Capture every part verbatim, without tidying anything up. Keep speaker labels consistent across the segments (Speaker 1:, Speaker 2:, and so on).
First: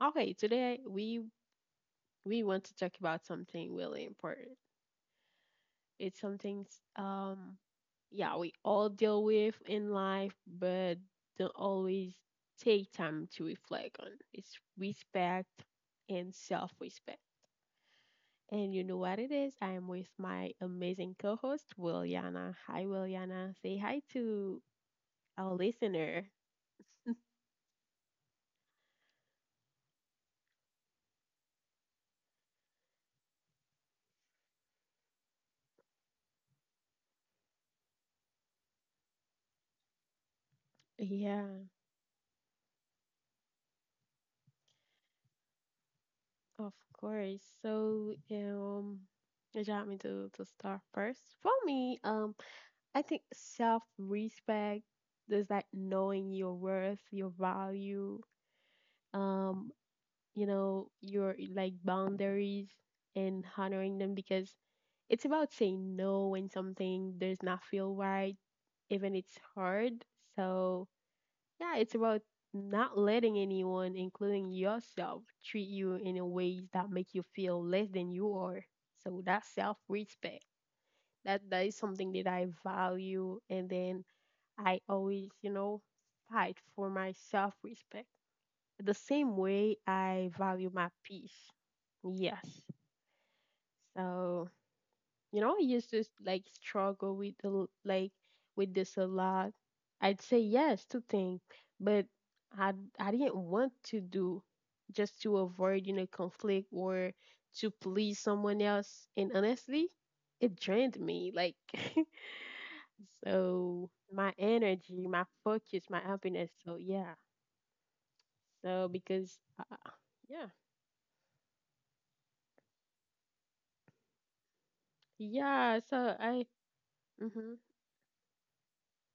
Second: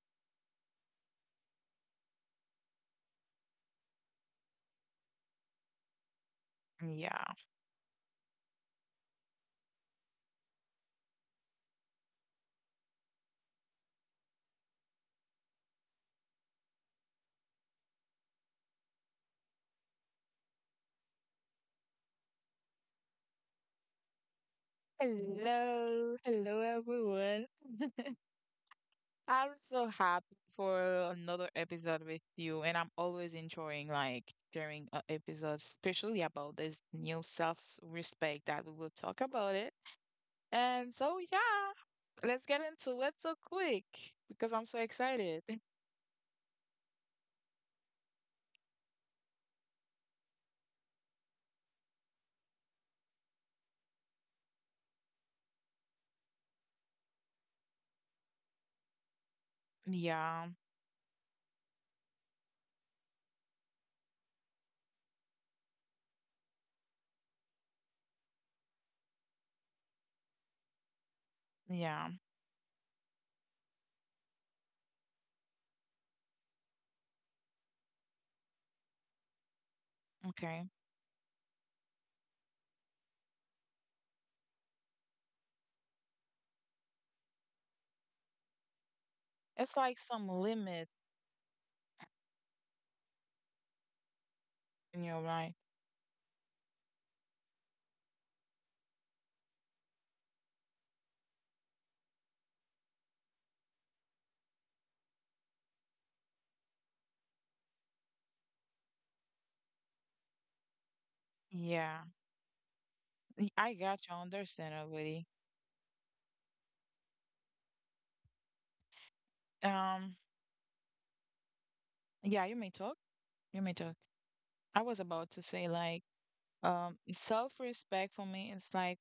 Speaker 1: okay, today we we want to talk about something really important. It's something s-
Speaker 2: Yeah.
Speaker 1: um yeah, we all deal with in life, but don't always take time to reflect on. It's respect and self-respect. And you know what it is? I am with my amazing co-host, Williana. Hi Williana. Say hi to our
Speaker 2: Hello.
Speaker 1: listener.
Speaker 2: Hello, everyone. I'm so happy for another episode with you, and I'm always enjoying like sharing uh, episodes, especially about this new self-respect that we will talk about it. And so,
Speaker 1: Yeah.
Speaker 2: yeah, let's get into it so quick because I'm so excited.
Speaker 1: Of course. So, um, would you want me to, to start first? For me, um, I think self respect is like knowing your worth, your value, um, you
Speaker 2: Yeah,
Speaker 1: know, your like boundaries and honoring them because it's about saying no when something does not feel right, even it's hard. So yeah, it's
Speaker 2: yeah,
Speaker 1: about not letting anyone, including yourself, treat you in a ways that make you feel less than you are. So that's self-respect.
Speaker 2: okay.
Speaker 1: That that is something that I value, and then I always, you know, fight for my self-respect. The same way
Speaker 2: It's like
Speaker 1: I
Speaker 2: some
Speaker 1: value my
Speaker 2: limit
Speaker 1: peace. Yes. So,
Speaker 2: in your
Speaker 1: you know, I
Speaker 2: mind.
Speaker 1: used to like struggle with the l- like with this a lot. I'd say yes to things, but I I didn't want to do just to avoid you know conflict or to please someone else. And honestly, it drained me. Like
Speaker 2: Yeah,
Speaker 1: so,
Speaker 2: I got you.
Speaker 1: my
Speaker 2: I understand
Speaker 1: energy, my
Speaker 2: already.
Speaker 1: focus, my happiness. So yeah. So because uh,
Speaker 2: Um,
Speaker 1: yeah,
Speaker 2: Yeah, you may talk. You may talk. I was about to
Speaker 1: yeah.
Speaker 2: say
Speaker 1: So
Speaker 2: like
Speaker 1: I,
Speaker 2: um
Speaker 1: mhm,
Speaker 2: self-respect for me it's like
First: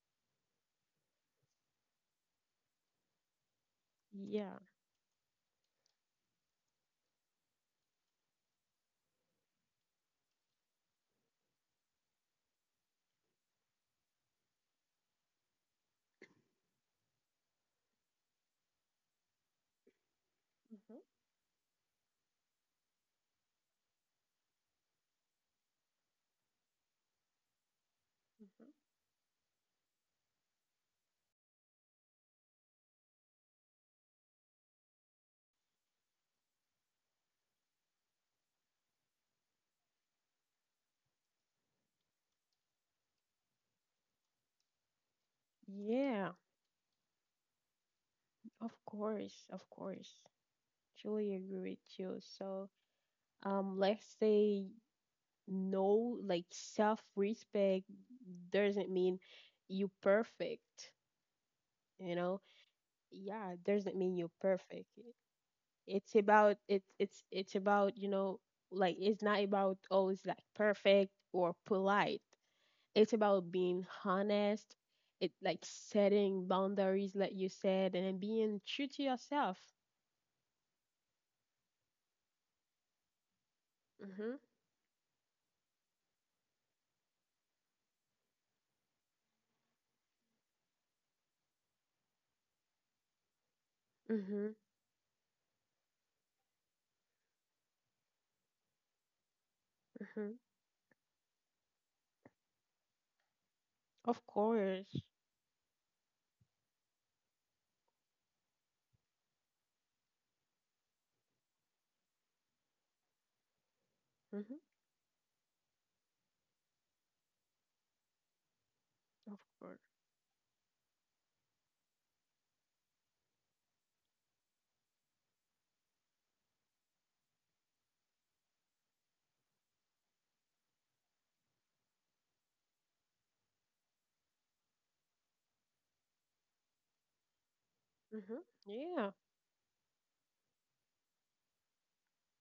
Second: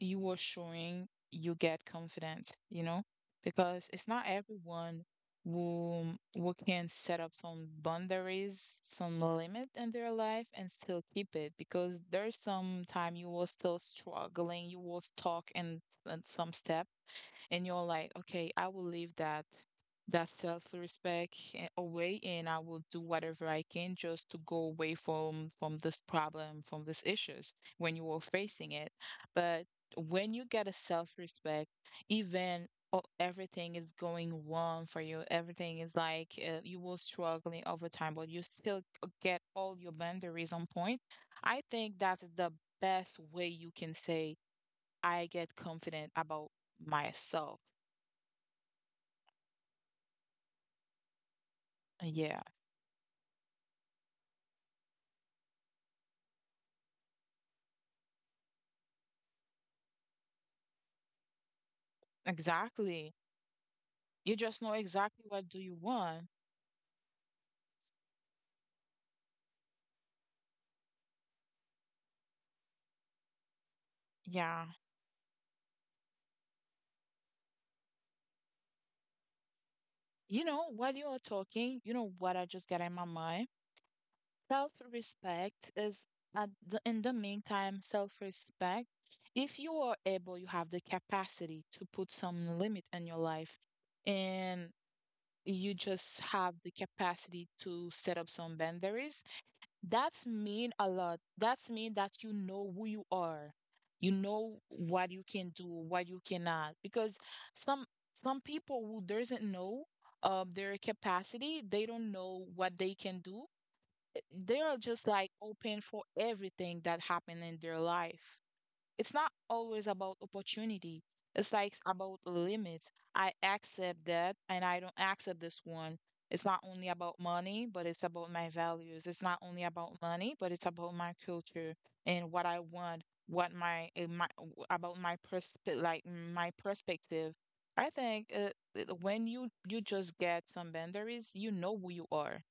Speaker 2: you are showing you get confidence, you know? Because it's not
Speaker 1: yeah,
Speaker 2: everyone who who can set up some boundaries, some limit in their life and still keep it because there's some time you will still struggling, you will stuck in, in some step and you're like, okay, I will leave that that
Speaker 1: mhm.
Speaker 2: self-respect a- away and I will do whatever I can just to go away from from this problem, from these issues when you were facing
Speaker 1: Mhm.
Speaker 2: it. But when you get a self-respect, even o- everything is going wrong for you, everything is like uh, you will struggling over time, but you still g- get all your boundaries on point. I think that's the best way you can say I get confident
Speaker 1: Yeah.
Speaker 2: about myself.
Speaker 1: Of course, of course. Truly agree
Speaker 2: Uh,
Speaker 1: with you.
Speaker 2: Yeah,
Speaker 1: So, um, let's say no, like self-respect doesn't mean you perfect, you know?
Speaker 2: exactly.
Speaker 1: Yeah, it doesn't mean you're
Speaker 2: You just know
Speaker 1: perfect.
Speaker 2: exactly what do you
Speaker 1: It's
Speaker 2: want.
Speaker 1: about it it's it's about, you know, like it's not about always like perfect or polite. It's about being
Speaker 2: Yeah.
Speaker 1: honest. It like setting boundaries, like you said, and being true to yourself.
Speaker 2: You know, while you are talking, you know what I just got in my mind?
Speaker 1: Mm-hmm.
Speaker 2: Self-respect is at the, in the meantime, self-respect. If you are able, you have the capacity to put some limit in your life
Speaker 1: Mm-hmm.
Speaker 2: and you just have the capacity to set up some boundaries. That's
Speaker 1: Mm-hmm.
Speaker 2: mean a lot. That's mean that you know who you are. You
Speaker 1: Of
Speaker 2: know
Speaker 1: course.
Speaker 2: what you can do, what you cannot. Because some some people who doesn't know um their capacity, they don't know what they can do. They
Speaker 1: Hmm.
Speaker 2: are just like open for everything that happened in their life. It's not
Speaker 1: Of course.
Speaker 2: always about opportunity. It's like about limits. I accept that and I don't accept this one. It's not only about money, but it's about my values. It's not only about money, but it's about my culture and what I want, what my, eh, my about my perspe- like my perspective. I think uh,
Speaker 1: Hmm.
Speaker 2: eh,
Speaker 1: Yeah,
Speaker 2: when you you just get some boundaries, you know who you are.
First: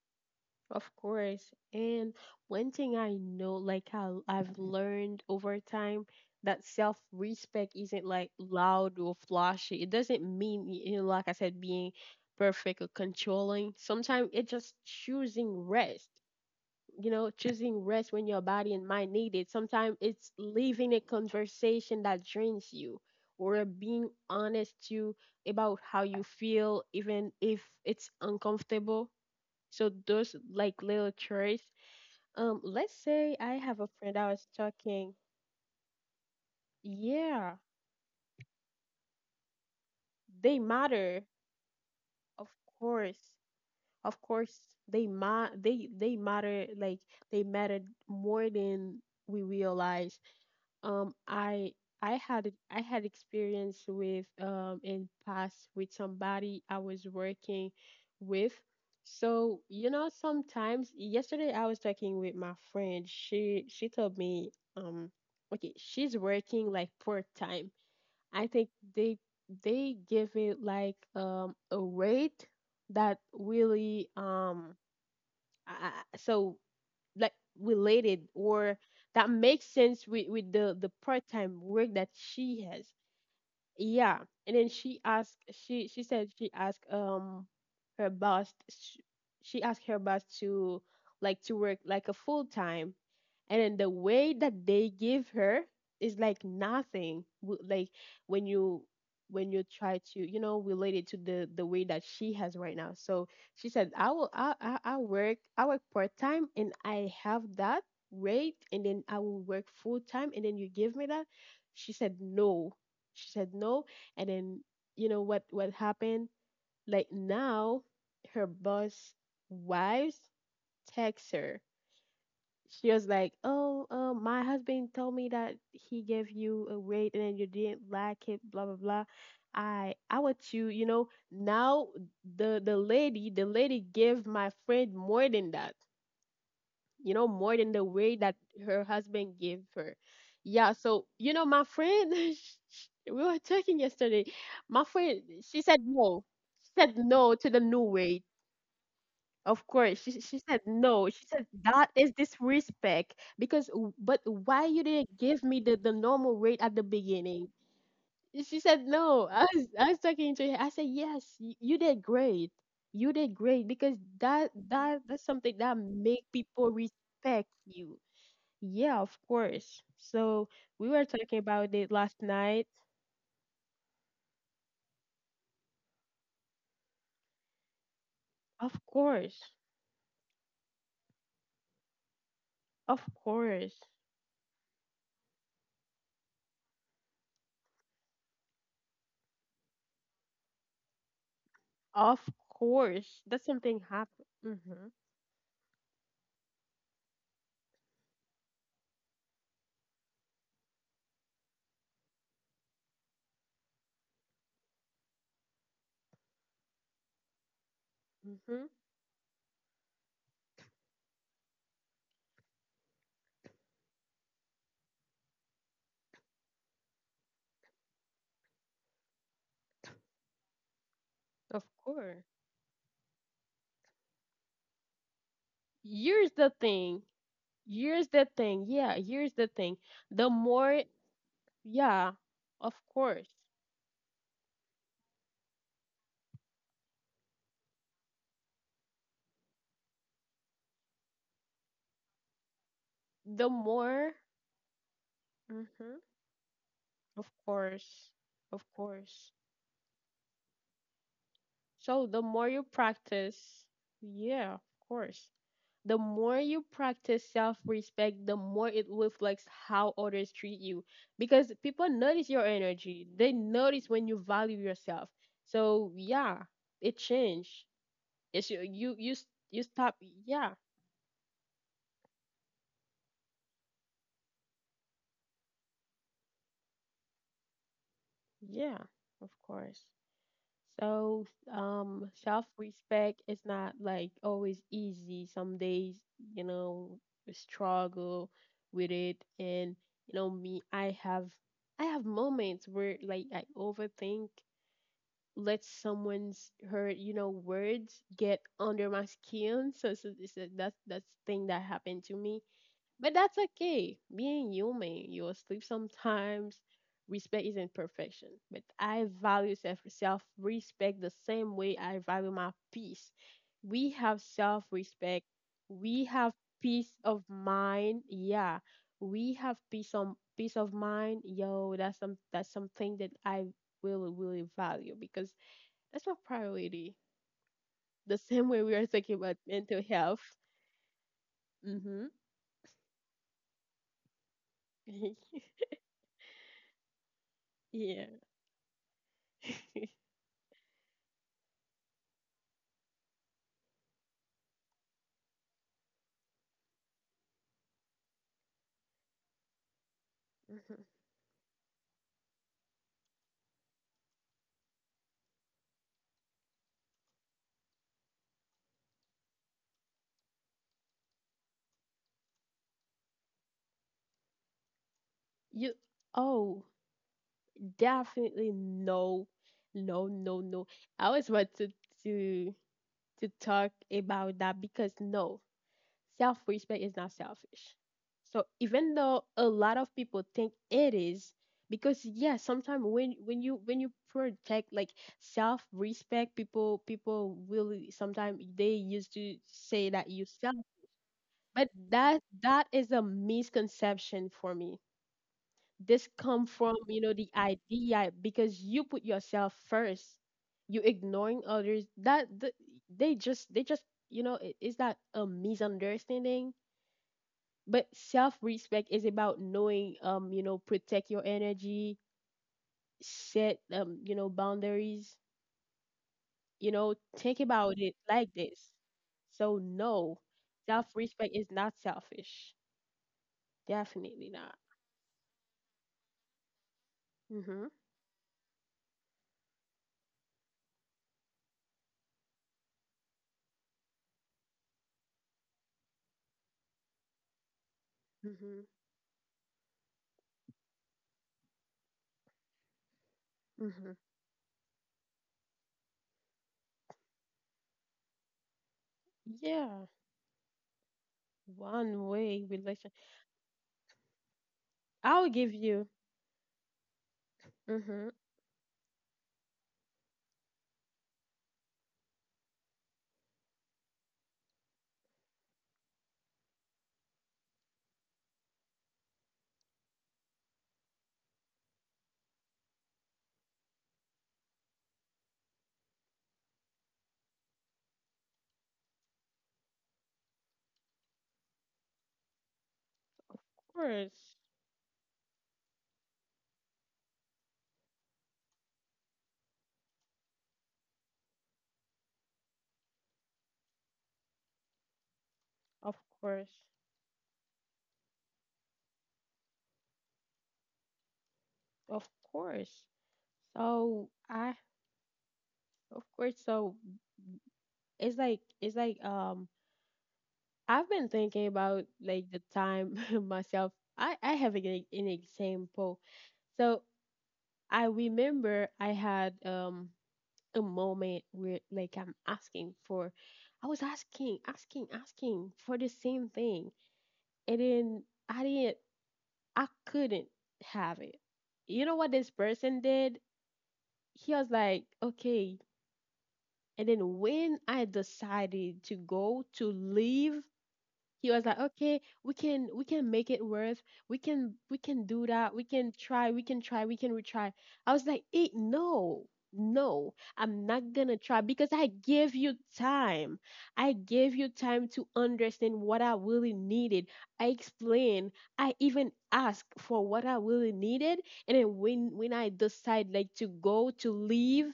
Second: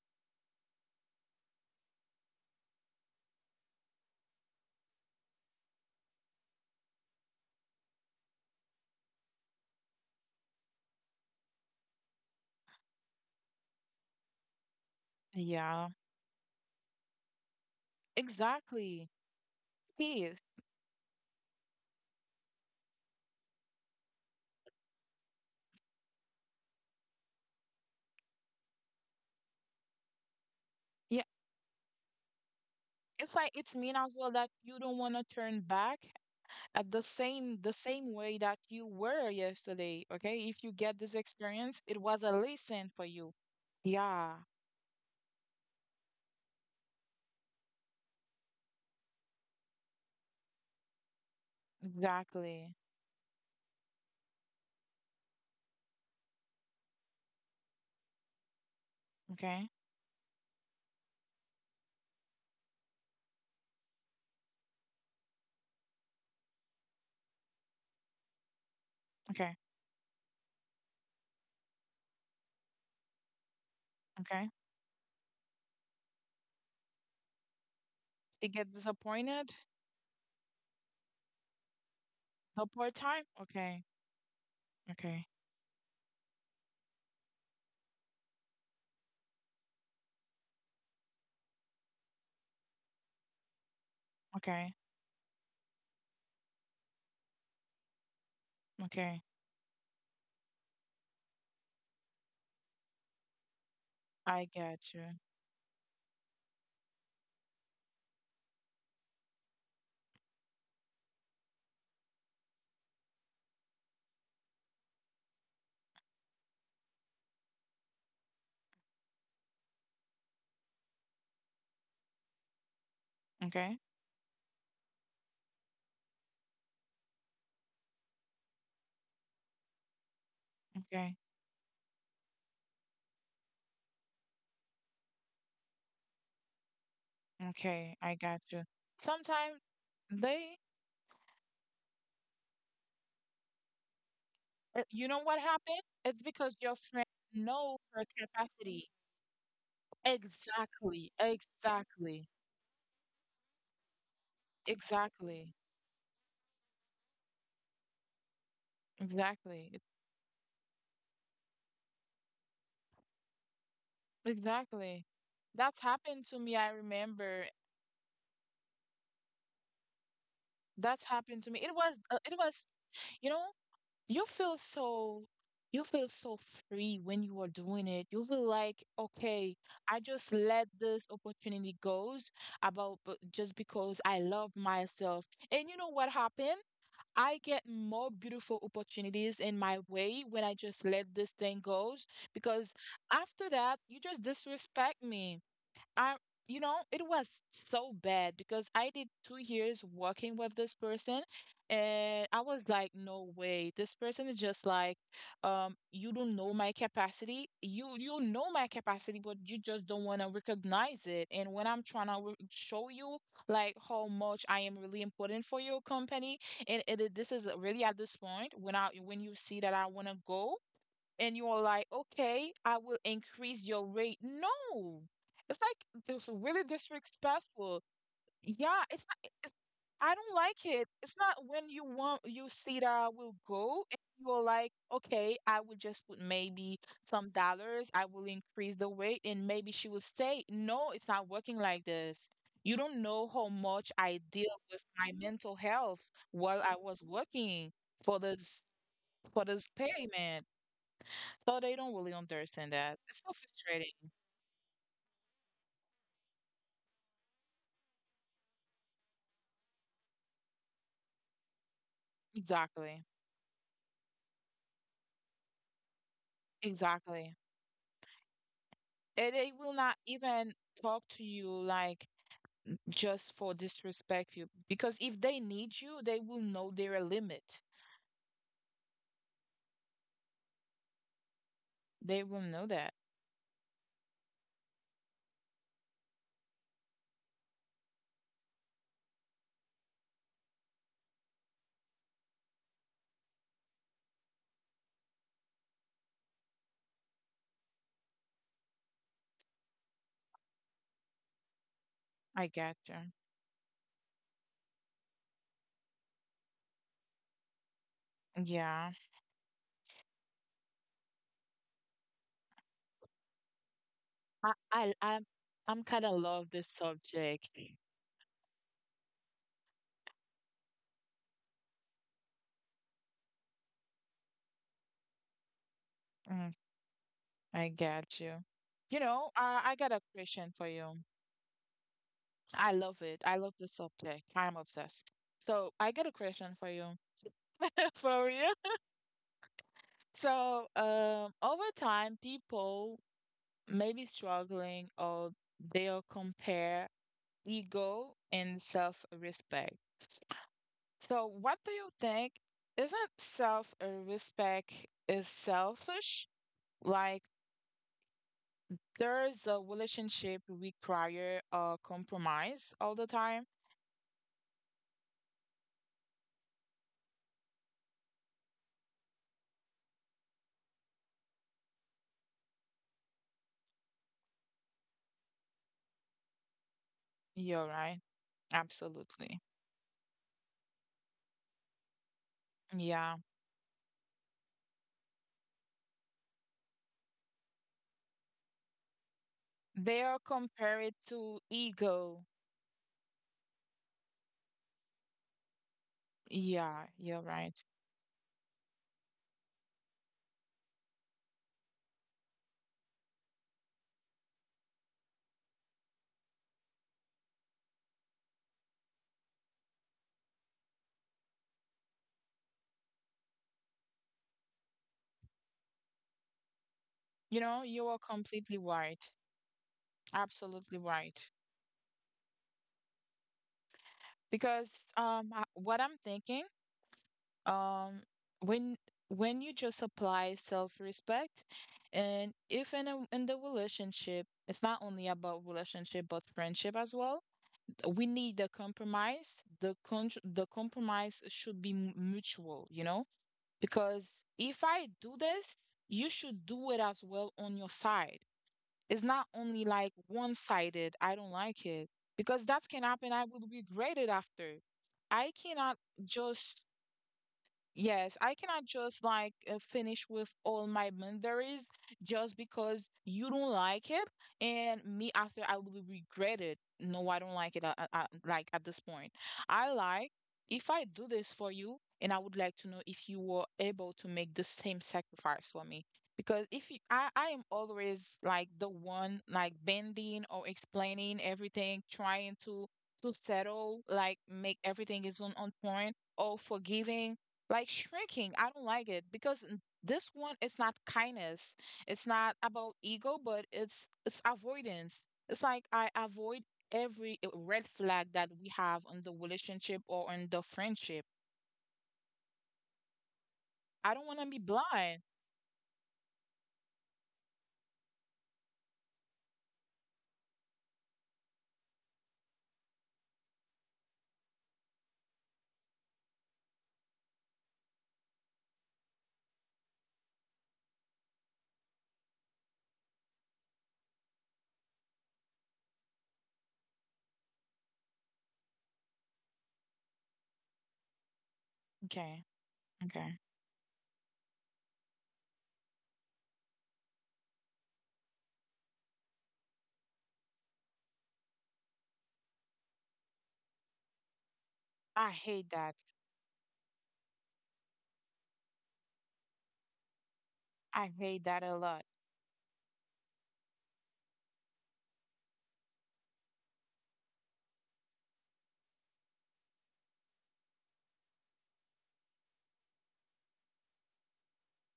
Speaker 1: of course. And one thing I know, like how I've learned over time, that self-respect isn't like loud or flashy. It doesn't mean, y- you know, like I said, being perfect or controlling. Sometimes it's just choosing
Speaker 2: Yeah,
Speaker 1: rest. you know, choosing rest when your body and
Speaker 2: exactly.
Speaker 1: mind need it. Sometimes it's
Speaker 2: Peace.
Speaker 1: leaving a conversation that drains you or being honest to about how you feel, even if it's uncomfortable. So those like little
Speaker 2: Yeah,
Speaker 1: choice. Um, let's
Speaker 2: it's
Speaker 1: say
Speaker 2: like
Speaker 1: I
Speaker 2: it's
Speaker 1: have a
Speaker 2: mean as
Speaker 1: friend
Speaker 2: well
Speaker 1: I
Speaker 2: that
Speaker 1: was
Speaker 2: you don't want
Speaker 1: talking.
Speaker 2: to turn back at the same
Speaker 1: Yeah,
Speaker 2: the same way that you were yesterday. Okay, if
Speaker 1: they
Speaker 2: you get this
Speaker 1: matter,
Speaker 2: experience it was a
Speaker 1: of
Speaker 2: lesson for you.
Speaker 1: course. Of
Speaker 2: Yeah,
Speaker 1: course, they ma they they matter like they matter more than we realize. Um, I I had it-
Speaker 2: exactly.
Speaker 1: I had experience with um in past with somebody I was working with.
Speaker 2: Okay.
Speaker 1: So, you know, sometimes yesterday I was talking with my friend. She she told me um okay, she's working like part time. I think they
Speaker 2: Okay.
Speaker 1: they give it like um a rate that really,
Speaker 2: Okay.
Speaker 1: um I, I- so like related
Speaker 2: You get
Speaker 1: or that
Speaker 2: disappointed.
Speaker 1: makes sense with, with the the part-time work that
Speaker 2: A
Speaker 1: she
Speaker 2: part
Speaker 1: has.
Speaker 2: time, okay.
Speaker 1: Yeah, and then she
Speaker 2: Okay.
Speaker 1: asked. She she said she asked um her boss. She, she asked her boss to like to work like a full time, and then the way
Speaker 2: Okay.
Speaker 1: that they give her is like nothing. W- Like when you
Speaker 2: Okay.
Speaker 1: when you try to you know relate it to the the way that she has right now. So she said, I will
Speaker 2: I
Speaker 1: I I,
Speaker 2: get you.
Speaker 1: I work I work part time and I have that rate, and then I will work full time, and then you give me that. She said no. She said no. And then, you know what what happened, like now her boss wives text her. She was like,
Speaker 2: Okay.
Speaker 1: oh, uh, my husband told me that he gave you a rate and then you didn't like it, blah blah blah. i i want you, you
Speaker 2: Okay.
Speaker 1: know now, the the lady the lady gave my friend more than that, you know, more than
Speaker 2: Okay.
Speaker 1: the
Speaker 2: I
Speaker 1: way
Speaker 2: got
Speaker 1: that
Speaker 2: you.
Speaker 1: her husband
Speaker 2: Sometimes
Speaker 1: gave her.
Speaker 2: they
Speaker 1: Yeah, so, you know, my friend, sh- sh- we were talking yesterday.
Speaker 2: uh,
Speaker 1: My
Speaker 2: you know
Speaker 1: friend,
Speaker 2: what
Speaker 1: she
Speaker 2: happened,
Speaker 1: said
Speaker 2: it's
Speaker 1: no.
Speaker 2: because your
Speaker 1: She
Speaker 2: friend
Speaker 1: said no to the
Speaker 2: know
Speaker 1: new
Speaker 2: her
Speaker 1: way.
Speaker 2: capacity.
Speaker 1: Of course, she she said
Speaker 2: Exactly.
Speaker 1: no. She said that is
Speaker 2: Exactly.
Speaker 1: disrespect because w- but why you didn't
Speaker 2: Exactly.
Speaker 1: give me the the normal rate at the beginning? She said no. I
Speaker 2: Exactly.
Speaker 1: was
Speaker 2: It-
Speaker 1: I was talking to her. I said yes, y- you did great. You did great because that
Speaker 2: Exactly.
Speaker 1: that that's something
Speaker 2: That's
Speaker 1: that
Speaker 2: happened
Speaker 1: make
Speaker 2: to me. I
Speaker 1: people
Speaker 2: remember
Speaker 1: respect you. Yeah, of course. So we
Speaker 2: that's
Speaker 1: were
Speaker 2: happened
Speaker 1: talking
Speaker 2: to me. It
Speaker 1: about
Speaker 2: was
Speaker 1: it
Speaker 2: uh,
Speaker 1: last
Speaker 2: it was,
Speaker 1: night.
Speaker 2: you know, you feel so you feel so free when you are doing it. You feel
Speaker 1: Of
Speaker 2: like,
Speaker 1: course.
Speaker 2: okay, I just let this opportunity goes about
Speaker 1: Of
Speaker 2: but just
Speaker 1: course.
Speaker 2: because I love myself. And you know what happened? I get more beautiful opportunities in my way when I just let this thing goes
Speaker 1: Of
Speaker 2: because
Speaker 1: course. That
Speaker 2: after that,
Speaker 1: something
Speaker 2: you just
Speaker 1: happened. Mm-hmm.
Speaker 2: disrespect me. I, you know, it was so bad because I did two years working with this person, and I was like, no way, this person is just like, um, you don't know my capacity. You you know my
Speaker 1: Mm-hmm.
Speaker 2: capacity, but you just don't want to recognize it. And when I'm trying to re- show you like how much I am really important for your company, and it, it- this is really at this point when I when you see that I want to go and you're
Speaker 1: Of
Speaker 2: like,
Speaker 1: course.
Speaker 2: okay, I will increase your rate. No, it's like it's
Speaker 1: Here's the
Speaker 2: really
Speaker 1: thing.
Speaker 2: disrespectful.
Speaker 1: Here's the thing.
Speaker 2: Yeah,
Speaker 1: Yeah,
Speaker 2: it's not.
Speaker 1: here's the
Speaker 2: It's,
Speaker 1: thing.
Speaker 2: I
Speaker 1: The
Speaker 2: don't like
Speaker 1: more,
Speaker 2: it. It's not when you
Speaker 1: yeah,
Speaker 2: want you
Speaker 1: of
Speaker 2: see that I
Speaker 1: course.
Speaker 2: will go and you're like, okay, I will just put maybe some dollars. I will increase the rate and maybe she will say, no, it's not working like this. You don't know how
Speaker 1: The
Speaker 2: much I
Speaker 1: more,
Speaker 2: deal with my mental
Speaker 1: mm-hmm.
Speaker 2: health while I was
Speaker 1: Of
Speaker 2: working for
Speaker 1: course.
Speaker 2: this
Speaker 1: Of course.
Speaker 2: for this payment. So they don't really
Speaker 1: So the more you
Speaker 2: understand that. It's so
Speaker 1: practice,
Speaker 2: frustrating.
Speaker 1: yeah, of course. The more you practice self respect, the more it reflects how others treat you. Because people notice your
Speaker 2: Exactly.
Speaker 1: energy, they notice when you value yourself. So, yeah, it
Speaker 2: Exactly.
Speaker 1: changed. It's you, you, you, s-
Speaker 2: And they
Speaker 1: you
Speaker 2: will
Speaker 1: stop.
Speaker 2: not
Speaker 1: Yeah,
Speaker 2: even talk to you like just for disrespect you because if they need you, they will know their limit.
Speaker 1: yeah, of course. So, um,
Speaker 2: They will know that.
Speaker 1: self-respect is not like always easy. Some days, you know, we struggle with it, and you know, me, I have, I have moments where like I overthink, let someone's hurt, you know, words get under my skin. So, so, so that's that's thing that happened to me,
Speaker 2: I get you.
Speaker 1: but that's okay. Being human, you will sleep sometimes. Respect isn't perfection, but
Speaker 2: Yeah.
Speaker 1: I value self self respect the same way I value my peace. We have
Speaker 2: I
Speaker 1: self
Speaker 2: I
Speaker 1: respect.
Speaker 2: I'm, I'm
Speaker 1: We
Speaker 2: kind of
Speaker 1: have
Speaker 2: love this
Speaker 1: peace of
Speaker 2: subject.
Speaker 1: mind. Yeah, we have peace on peace of mind. Yo, that's some that's something that I really really value because that's my
Speaker 2: Mm,
Speaker 1: priority.
Speaker 2: I get
Speaker 1: The
Speaker 2: you.
Speaker 1: same way we are
Speaker 2: You
Speaker 1: talking
Speaker 2: know,
Speaker 1: about
Speaker 2: I I
Speaker 1: mental
Speaker 2: got a
Speaker 1: health.
Speaker 2: question for you.
Speaker 1: Mhm.
Speaker 2: I love it. I love the subject. I'm obsessed. So I got a question for you.
Speaker 1: yeah.
Speaker 2: For real? So, um, over time, people may be struggling or they'll compare ego and self-respect. So, what do you think? Isn't self-respect is selfish? Like, there's a relationship require a compromise all the time?
Speaker 1: You oh, definitely no. No, no, no. I always want to to to talk about that because no, self-respect is not
Speaker 2: You're
Speaker 1: selfish.
Speaker 2: right.
Speaker 1: So even though
Speaker 2: Absolutely.
Speaker 1: a lot of people think it is, because yeah, sometimes
Speaker 2: Yeah.
Speaker 1: when when you when you protect like self-respect, people people will sometimes they used to say
Speaker 2: They
Speaker 1: that
Speaker 2: are
Speaker 1: you self,
Speaker 2: compared to
Speaker 1: but that
Speaker 2: ego.
Speaker 1: that is a misconception for me. This come from
Speaker 2: Yeah,
Speaker 1: you know
Speaker 2: you're
Speaker 1: the
Speaker 2: right.
Speaker 1: idea because you put yourself first, you ignoring others. That th- they just they just, you know i- is that a misunderstanding? But self-respect is about knowing, um you know protect your energy, set, um you know boundaries. You know
Speaker 2: You
Speaker 1: think
Speaker 2: know,
Speaker 1: about
Speaker 2: you
Speaker 1: it
Speaker 2: are
Speaker 1: like
Speaker 2: completely
Speaker 1: this.
Speaker 2: right.
Speaker 1: So no,
Speaker 2: Absolutely right.
Speaker 1: self-respect is not selfish. Definitely not.
Speaker 2: Because um I- what I'm thinking,
Speaker 1: Mhm.
Speaker 2: um when when you just apply self-respect and if in a in the relationship, it's not only about relationship but friendship as well. We need a
Speaker 1: Mhm.
Speaker 2: compromise. The con the compromise should be mu- mutual, you know?
Speaker 1: Mhm.
Speaker 2: Because if I do this, you should do it as well on your side. It's not only
Speaker 1: Yeah,
Speaker 2: like one sided, I don't like it,
Speaker 1: one
Speaker 2: because
Speaker 1: way
Speaker 2: that can
Speaker 1: relation.
Speaker 2: happen. I will regret it after. I
Speaker 1: I'll give
Speaker 2: cannot
Speaker 1: you.
Speaker 2: just
Speaker 1: Mm-hmm.
Speaker 2: Yes, I cannot just like uh, finish with all my boundaries just because you don't like it, and me after I will regret it. No, I don't like it. uh uh uh, like at this point, I like if I do this for you, and I would like to know if you were able to make the same sacrifice for me. Because if you, I, I am always like the one like bending or explaining everything, trying to to
Speaker 1: Of
Speaker 2: settle, like
Speaker 1: course.
Speaker 2: make everything is on on point or forgiving like shrinking, I don't like it because n- this one is not kindness. It's not about ego, but it's it's avoidance. It's like I
Speaker 1: Of
Speaker 2: avoid
Speaker 1: course.
Speaker 2: every uh, red flag that we have on the relationship or on the friendship.
Speaker 1: Of course.
Speaker 2: I don't want
Speaker 1: So
Speaker 2: to be
Speaker 1: I,
Speaker 2: blind.
Speaker 1: of course. So it's like it's like um I've been thinking about, like, the time myself. I I have an, e- an example. So I remember I had um a moment where like I'm asking for I was asking, asking, asking for the same thing. And then I didn't I couldn't have it. You know what
Speaker 2: Okay.
Speaker 1: this person
Speaker 2: Okay.
Speaker 1: did? He was like, okay. And then when I decided to go to leave, he was like, okay, we can we can make it worth, we can we can
Speaker 2: I
Speaker 1: do
Speaker 2: hate
Speaker 1: that, we
Speaker 2: that.
Speaker 1: can try we can try we can retry. I was like, eh, no, no, I'm
Speaker 2: I
Speaker 1: not gonna
Speaker 2: hate that
Speaker 1: try
Speaker 2: a
Speaker 1: because
Speaker 2: lot.
Speaker 1: I gave you time. I gave you time to understand what I really needed. I explained. I even asked for what I really needed. And then when when I decide like to go to leave,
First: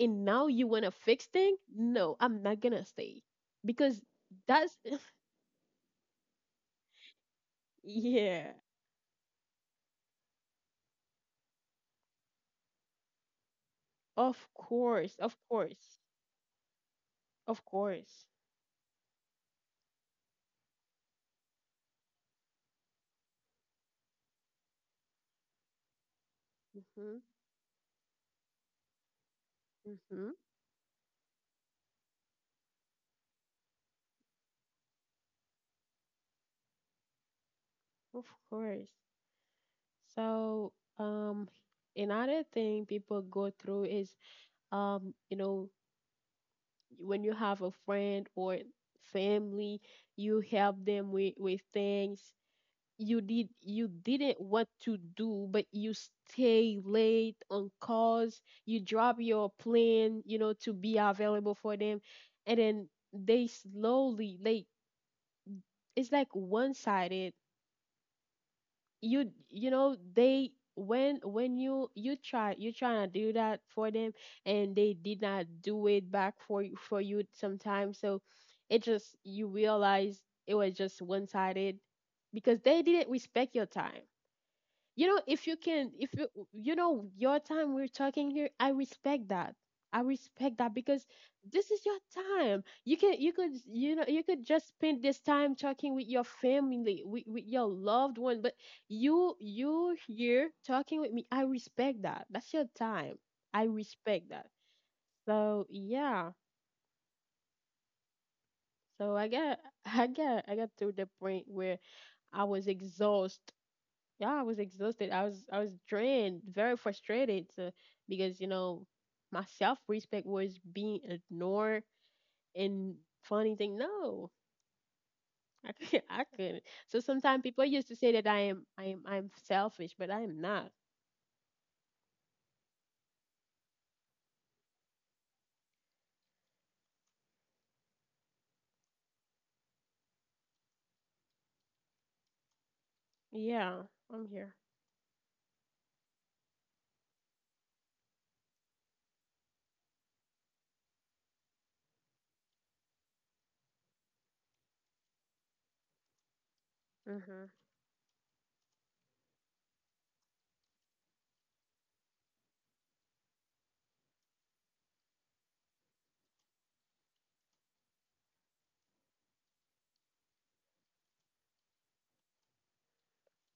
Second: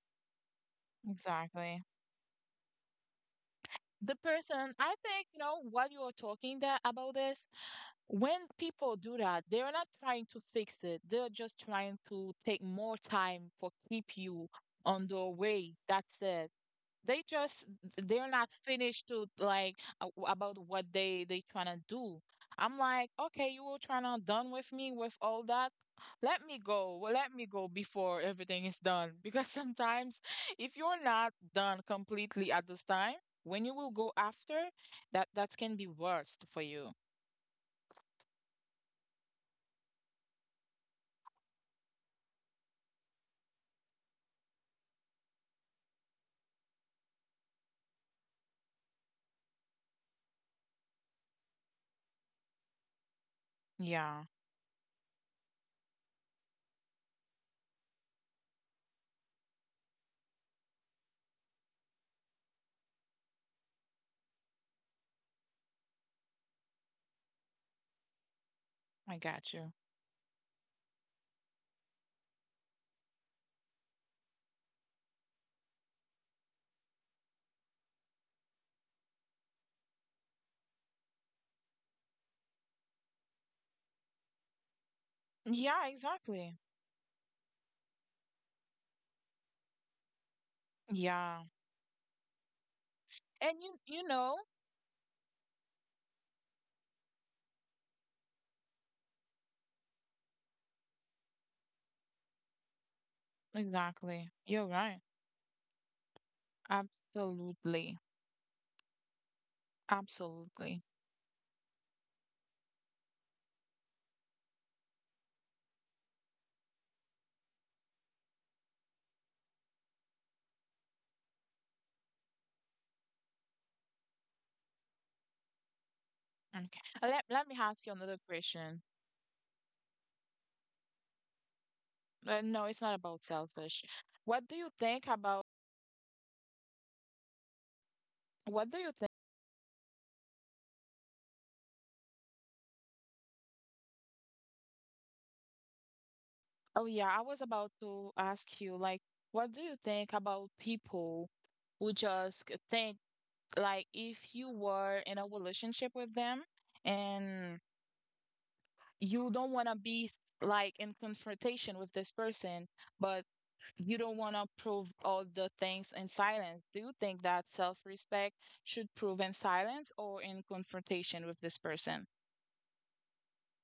Speaker 1: and now you want to fix things?
Speaker 2: Exactly.
Speaker 1: No, I'm not gonna stay because
Speaker 2: The person,
Speaker 1: that's
Speaker 2: I think, you know, while you are talking that about this, when
Speaker 1: yeah.
Speaker 2: people do that, they're not trying to fix it. They're just trying to take more time for keep you
Speaker 1: Of
Speaker 2: on
Speaker 1: course,
Speaker 2: the
Speaker 1: of
Speaker 2: way.
Speaker 1: course,
Speaker 2: That's it. They
Speaker 1: of
Speaker 2: just
Speaker 1: course.
Speaker 2: they're not finished to like a- about what they they trying to do. I'm like, okay, you were trying to done with me with all that. Let me go. Well,
Speaker 1: Mm-hmm.
Speaker 2: let me go before everything is done. Because sometimes
Speaker 1: Mm-hmm.
Speaker 2: if you're not done completely at this time, when you will go after, that that can be worst for you.
Speaker 1: Of course. So, um, another thing people go through is, um, you know, when you have a friend or family, you help them with with things you did you
Speaker 2: Yeah.
Speaker 1: didn't want to do, but you stay late on calls. You drop your plan, you know, to be available for them, and then they slowly, like, it's like one sided.
Speaker 2: I
Speaker 1: You
Speaker 2: got you.
Speaker 1: you know they, when when you you try you trying to do that for them, and they did not do it back for you for you sometimes. So it just you realize it was just one sided because they didn't respect your time. you know if you
Speaker 2: Yeah,
Speaker 1: can if you,
Speaker 2: exactly.
Speaker 1: you know your time, we're talking here, I respect that. I respect that because
Speaker 2: Yeah.
Speaker 1: this is your time. you can you could
Speaker 2: And you
Speaker 1: you
Speaker 2: you
Speaker 1: know you
Speaker 2: know,
Speaker 1: could just spend this time talking with your family with, with your loved one, but you you here talking with me. I respect that. That's your time. I
Speaker 2: exactly.
Speaker 1: respect that.
Speaker 2: You're right.
Speaker 1: So yeah.
Speaker 2: Absolutely.
Speaker 1: So I got, i got i got
Speaker 2: Absolutely.
Speaker 1: to the point where I was exhausted. Yeah, I was exhausted. I was I was drained, very frustrated, uh, because you know my self respect was being ignored. And funny thing, no, I couldn't, I couldn't.
Speaker 2: Okay.
Speaker 1: So
Speaker 2: Uh, Let
Speaker 1: sometimes
Speaker 2: let me
Speaker 1: people
Speaker 2: ask you
Speaker 1: used to say
Speaker 2: another
Speaker 1: that I am
Speaker 2: question.
Speaker 1: I am I'm selfish, but I am not.
Speaker 2: Uh, no, it's not about selfish. What do you think about what do you think?
Speaker 1: Yeah, I'm here.
Speaker 2: Oh yeah, I was about to ask you like what do you think about people who just think like if you were in a relationship with them
Speaker 1: Hmm.
Speaker 2: and you don't want to be like in confrontation with this person, but you don't want to prove all the things in silence. Do you think that self respect should prove in silence or in confrontation with this person?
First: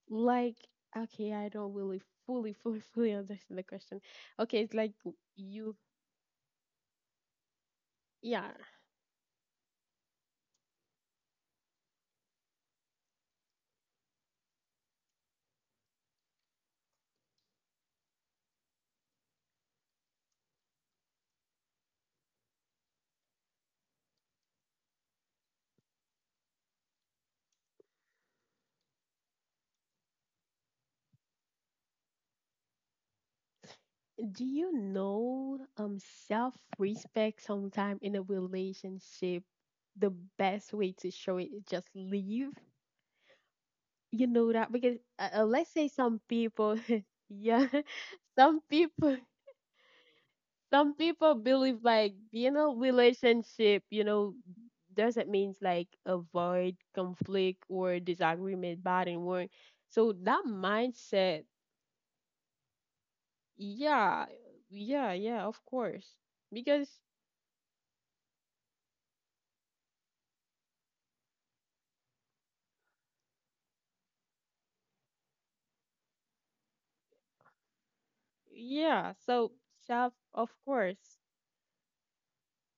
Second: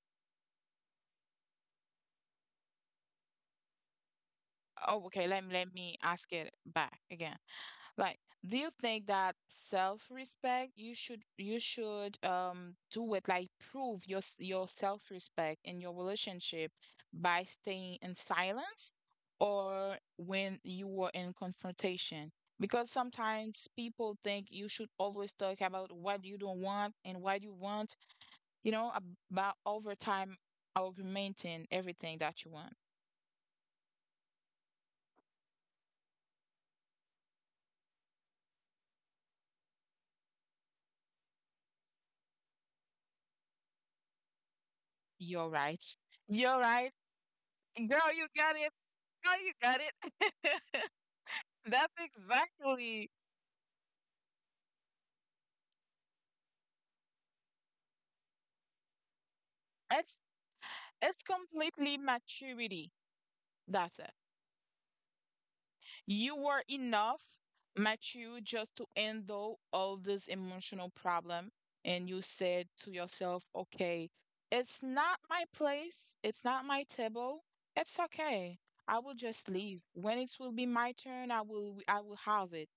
Speaker 1: Like, okay, I don't really fully fully fully understand the question. Okay, it's like
Speaker 2: Oh, okay, let me let
Speaker 1: you.
Speaker 2: me ask it back again. Like
Speaker 1: Yeah,
Speaker 2: do you think that self-respect you should you should um do it like prove your s- your self-respect in your relationship by staying in silence or when you were in confrontation because sometimes people think you should always talk about what you don't want and what you want you know, about over time augmenting everything that you want.
Speaker 1: do you know um self respect sometime in a relationship, the best way to show it is just leave? You know that because uh, uh,
Speaker 2: You're
Speaker 1: let's
Speaker 2: right.
Speaker 1: say some
Speaker 2: You're
Speaker 1: people
Speaker 2: right.
Speaker 1: yeah
Speaker 2: Girl, you got
Speaker 1: some
Speaker 2: it.
Speaker 1: people
Speaker 2: Girl, you got it.
Speaker 1: some people believe
Speaker 2: That's
Speaker 1: like being in a
Speaker 2: exactly.
Speaker 1: relationship, you know, doesn't means like avoid conflict or disagreement bad and wrong. So
Speaker 2: It's
Speaker 1: that
Speaker 2: it's
Speaker 1: mindset,
Speaker 2: completely maturity. That's it.
Speaker 1: yeah yeah yeah, of course,
Speaker 2: You were
Speaker 1: because
Speaker 2: enough, mature just to handle all this emotional problem. And you said to yourself, okay, it's not my place, it's not my table. It's okay. I
Speaker 1: yeah,
Speaker 2: will just
Speaker 1: so
Speaker 2: leave.
Speaker 1: self,
Speaker 2: When it will
Speaker 1: of
Speaker 2: be my
Speaker 1: course.
Speaker 2: turn, I will I will have it.